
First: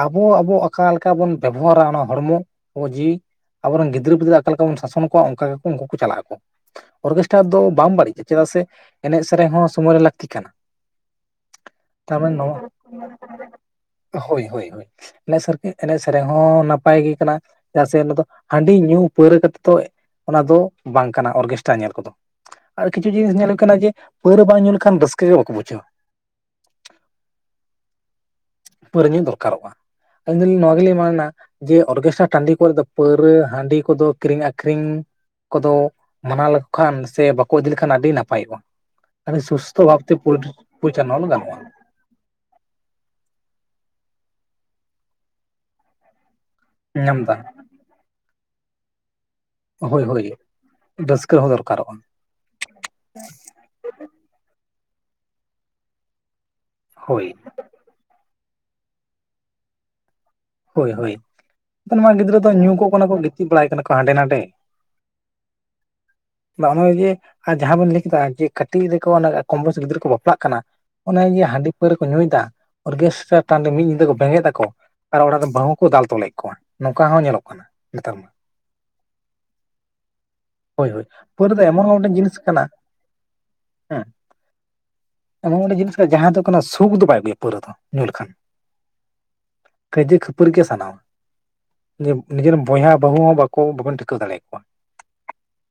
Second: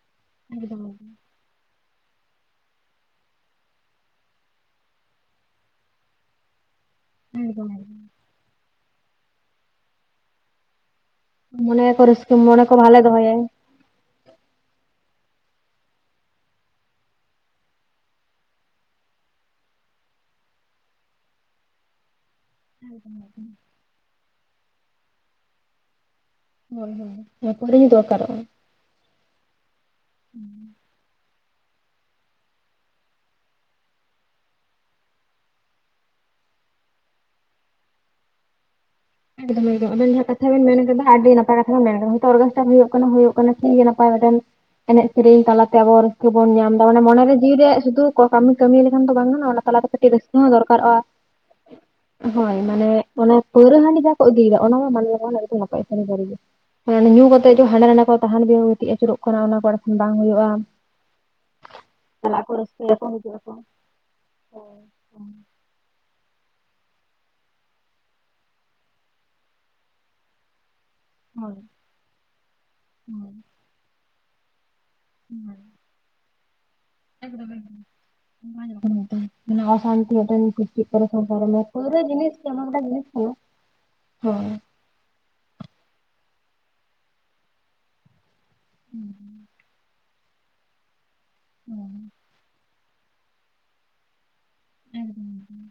ᱟᱵᱚ ᱟᱵᱚ ᱮᱠᱫᱚᱢ ᱚᱠᱟ ᱞᱮᱠᱟ ᱵᱚᱱ ᱵᱮᱵᱚᱦᱟᱨᱟ ᱚᱱᱟ ᱦᱚᱲᱢᱚ, ᱠᱚ ᱡᱤᱣᱤ ᱟᱵᱚ ᱨᱮᱱ ᱜᱤᱫᱽᱨᱟᱹ ᱯᱤᱫᱽᱟᱹ ᱚᱠᱟ ᱞᱮᱠᱟ ᱵᱚᱱ ᱥᱟᱥᱚᱱ ᱠᱚᱣᱟ ᱚᱱᱠᱟ ᱜᱮᱠᱚ ᱩᱱᱠᱩ ᱠᱚ ᱪᱟᱞᱟᱜ ᱟᱠᱚ᱾ ᱚᱨᱠᱮᱥᱴᱟᱨ ᱫᱚ ᱮᱠᱫᱚᱢ ᱵᱟᱝ ᱮᱠᱫᱚᱢ ᱵᱟᱹᱲᱤᱡᱼᱟ ᱪᱮᱫᱟᱜ ᱥᱮ, ᱮᱱᱮᱡ ᱥᱮᱨᱮᱧ ᱦᱚᱸ ᱥᱚᱢᱚᱭ ᱨᱮ ᱞᱟᱹᱠᱛᱤ ᱠᱟᱱᱟ᱾ ᱢᱚᱱᱮ ᱠᱚ ᱨᱟᱹᱥᱠᱟᱹ ᱛᱟᱨᱢᱟᱱᱮ ᱱᱚᱣᱟ ᱢᱚᱱᱮ ᱠᱚ ᱵᱷᱟᱞᱮ ᱫᱚᱦᱚᱭᱟᱭ᱾ ᱦᱳᱭ ᱦᱳᱭ ᱦᱳᱭ ᱮᱱᱮᱥᱟᱨ ᱠᱤ ᱮᱱᱮᱡ ᱥᱮᱨᱮᱧ ᱦᱚᱸ ᱱᱟᱯᱟᱭ ᱜᱮ ᱠᱟᱱᱟ᱾ ᱪᱮᱫᱟᱜ ᱥᱮ ᱚᱱᱟ ᱫᱚ ᱦᱟᱺᱰᱤ ᱧᱩ ᱯᱟᱹᱣᱨᱟᱹ ᱠᱟᱛᱮ ᱫᱚ ᱚᱱᱟ ᱫᱚ ᱵᱟᱝ ᱠᱟᱱᱟ ᱚᱨᱜᱮᱥ ᱴᱟ ᱧᱮᱞ ᱠᱚᱫᱚ ᱟᱨ ᱠᱤᱪᱷᱩ ᱡᱤᱱᱤᱥ ᱧᱮᱞᱚᱠ ᱠᱟᱱᱟ ᱡᱮ ᱯᱟᱹᱣᱨᱟᱹ ᱵᱟᱝ ᱧᱩ ᱞᱮᱠᱷᱟᱱ ᱨᱟᱹᱥᱠᱟᱹ ᱜᱮ ᱵᱟᱠᱚ ᱵᱩᱡᱷᱟᱹᱣᱟ᱾ ᱦᱳᱭ ᱦᱳᱭ ᱦᱳᱭ ᱢᱟᱱᱮ ᱯᱟᱹᱣᱨᱟᱹ ᱧᱩ ᱫᱚᱨᱠᱟᱨᱚᱜᱼᱟ᱾ ᱯᱟᱹᱣᱨᱟᱹ ᱧᱩᱜ ᱫᱚᱨᱠᱟᱨᱚᱜᱼᱟ ᱟᱹᱞᱤᱧ ᱫᱚᱞᱤᱧ ᱱᱚᱣᱟ ᱜᱮᱞᱤᱧ ᱢᱮᱱᱟ ᱡᱮ ᱚᱨᱜᱮᱥᱴᱨᱟ ᱴᱟᱺᱰᱤ ᱠᱚᱨᱮ ᱫᱚ ᱯᱟᱹᱣᱨᱟᱹ ᱦᱟᱺᱰᱤ ᱠᱚᱫᱚ ᱠᱤᱨᱤᱧ ᱟᱠᱷᱨᱤᱧ ᱠᱚᱫᱚ ᱢᱟᱱᱟ ᱞᱮᱠᱚ ᱠᱷᱟᱱ ᱥᱮ ᱵᱟᱠᱚ ᱤᱫᱤ ᱞᱮᱠᱷᱟᱱ ᱟᱹᱰᱤ ᱱᱟᱯᱟᱭᱚᱜᱼᱟ᱾ [unintelligible] ᱟᱹᱰᱤ ᱥᱩᱥᱛᱷᱚ ᱟᱵᱤᱱ ᱵᱷᱟᱵᱛᱮ ᱡᱟᱦᱟᱸ ᱠᱟᱛᱷᱟ ᱵᱤᱱ ᱢᱮᱱ ᱠᱟᱫᱟ ᱯᱚᱨᱤᱪᱟᱞᱚᱱᱟ ᱟᱹᱰᱤ ᱱᱟᱯᱟᱭ ᱜᱟᱱᱚᱜᱼᱟ ᱠᱟᱛᱷᱟ ᱵᱤᱱ ᱢᱮᱱ ᱠᱟᱫᱟ᱾ ᱱᱮᱛᱟᱨ ᱚᱨᱜᱮᱥᱴᱟᱨ ᱦᱳᱭᱳᱜ ᱠᱟᱱᱟ ᱦᱩᱭᱩᱜ ᱠᱟᱱᱟ ᱴᱷᱤᱠ ᱜᱮᱭᱟ ᱱᱟᱯᱟᱭ ᱵᱟᱰᱟ ᱜᱮ ᱮᱱᱮᱡ ᱥᱮᱨᱮᱧ ᱛᱟᱞᱟ ᱛᱮ ᱟᱵᱚ ᱨᱟᱹᱥᱠᱟᱹ ᱵᱚᱱ ᱧᱟᱢ ᱢᱟᱱᱮ ᱢᱚᱱᱮᱨᱮ ᱧᱟᱢᱫᱟ ᱡᱤᱣᱤ ᱨᱮ ᱥᱩᱫᱩ ᱠᱚ ᱠᱟᱹᱢᱤ ᱠᱟᱹᱢᱤ ᱞᱮᱠᱷᱟᱱ ᱫᱚ ᱵᱟᱝ ᱜᱟᱱᱚᱜ-ᱟ ᱚᱱᱟ ᱛᱟᱞᱟᱛᱮ ᱦᱳᱭ ᱠᱟᱹᱴᱤᱡ ᱦᱳᱭ ᱨᱟᱹᱥᱠᱟᱹ ᱦᱚᱸ ᱫᱚᱨᱠᱟᱨᱚᱜᱼᱟ᱾ ᱨᱟᱹᱥᱠᱟᱹ ᱦᱚᱸ ᱫᱚᱨᱠᱟᱨᱚᱜᱼᱟ ᱦᱳᱭ ᱢᱟᱱᱮ ᱚᱱᱟ ᱯᱟᱹᱣᱨᱟᱹ ᱦᱟᱺᱰᱤ ᱡᱟ ᱠᱚ ᱤᱫᱤᱭᱮᱫᱟ ᱚᱱᱟ ᱢᱟ [unintelligible] ᱥᱟᱨᱤ ᱜᱮ᱾ ᱚᱱᱮ ᱧᱩ ᱦᱳᱭ ᱠᱟᱛᱮᱫ ᱡᱮ ᱦᱟᱸᱰᱮ ᱱᱟᱸᱰᱮ ᱠᱚ ᱛᱟᱦᱟᱸᱲ ᱵᱤᱦᱟᱹ ᱠᱚ ᱜᱤᱛᱤᱡ ᱟᱹᱪᱩᱨᱚᱜ ᱠᱟᱱᱟ ᱚᱱᱟ ᱠᱚ ᱟᱨ ᱵᱟᱠᱷᱟᱱ ᱵᱟᱝ ᱦᱩᱭᱩᱜᱼᱟ᱾ ᱦᱳᱭ ᱦᱳᱭ ᱚᱱᱟ ᱜᱤᱫᱽᱨᱟᱹ ᱪᱟᱞᱟᱜ ᱫᱚ ᱟᱠᱚ ᱧᱩ ᱠᱚ ᱠᱟᱱᱟ ᱨᱟᱹᱥᱠᱟᱹᱭᱟᱠᱚ ᱠᱚ ᱜᱤᱛᱤᱡ ᱵᱟᱲᱟᱭ ᱠᱟᱱᱟ ᱠᱚ ᱦᱟᱸᱰᱮ ᱱᱟᱰᱮ᱾ ᱦᱩᱸ᱾ ᱵᱟᱝ ᱱᱚᱸᱜᱼᱚᱭ ᱡᱮ ᱟᱨ ᱡᱟᱦᱟᱸ ᱵᱮᱱ ᱞᱟᱹᱭ ᱠᱮᱫᱟ ᱡᱮ ᱠᱟᱹᱴᱤᱡᱽ ᱨᱮᱠᱚ ᱠᱚᱢᱵᱚᱭᱚᱥ ᱜᱤᱫᱽᱨᱟᱹ ᱠᱚ ᱵᱟᱯᱞᱟᱜ ᱠᱟᱱᱟ ᱚᱱᱮ ᱤᱭᱟᱹ ᱦᱳᱭ ᱦᱟᱺᱰᱤ ᱯᱟᱹᱣᱨᱟᱹ ᱠᱚ ᱧᱩᱭᱮᱫᱟ ᱦᱳᱭ ᱚᱨᱜᱮᱥᱴᱟᱨ ᱴᱟᱹᱰᱤ ᱢᱤᱫ ᱧᱤᱫᱟᱹ ᱠᱚ ᱵᱮᱸᱜᱮ ᱫᱟᱠᱚ ᱟᱨ ᱚᱲᱟᱜ ᱨᱮ ᱦᱳᱭ ᱵᱟᱦᱩ ᱠᱚ ᱫᱟᱞ ᱛᱚᱞᱮᱜ ᱠᱚᱣᱟ, ᱱᱚᱝᱠᱟ ᱦᱚᱸ ᱧᱮᱞᱚᱜ ᱮᱠᱫᱚᱢ ᱮᱠᱫᱚᱢ ᱠᱟᱱᱟ ᱱᱮᱛᱟᱨ᱾ ᱢᱟ [unintelligible] ᱢᱟᱱᱮ ᱚᱥᱟᱱᱛᱤ ᱢᱤᱫᱴᱟᱱ ᱦᱳᱭ ᱦᱳᱭ ᱫᱚ [unintelligible] ᱮᱢᱚᱱ ᱯᱟᱹᱣᱨᱟᱹ ᱢᱤᱫᱴᱮᱱ ᱡᱤᱱᱤᱥ ᱜᱮ ᱠᱟᱱᱟ ᱮᱢᱚᱱ ᱢᱤᱫᱴᱟᱝ ᱡᱤᱱᱤᱥ ᱩᱸ ᱦᱮᱸ᱾ ᱮᱢᱚᱱ ᱢᱤᱫᱴᱟᱝ ᱡᱤᱱᱤᱥ ᱠᱟᱱᱟ ᱡᱟᱦᱟᱸ ᱫᱚ ᱠᱟᱱᱟ ᱥᱩᱠ ᱫᱚ ᱵᱟᱭ ᱟᱜᱩᱭᱟ ᱯᱟᱹᱣᱨᱟᱹ ᱧᱩ ᱞᱮᱠᱷᱟᱱ᱾ ᱦᱩᱸ᱾ ᱠᱟᱹᱭᱡᱟᱹ ᱠᱷᱟᱹᱯᱟᱹᱨᱤ ᱜᱮ ᱜᱮ ᱥᱟᱱᱟᱣᱟ ᱦᱩᱸ ᱱᱤᱡᱮ ᱱᱤᱡᱮᱨᱮᱱ ᱵᱚᱭᱦᱟ ᱵᱟᱹᱦᱩ ᱦᱚᱸ ᱵᱟᱵᱚᱱ ᱴᱷᱤᱠᱟᱹᱣ ᱫᱟᱲᱮᱣ ᱠᱚᱣᱟ᱾ ᱮᱠᱫᱚᱢ ᱮᱠᱫᱚᱢ᱾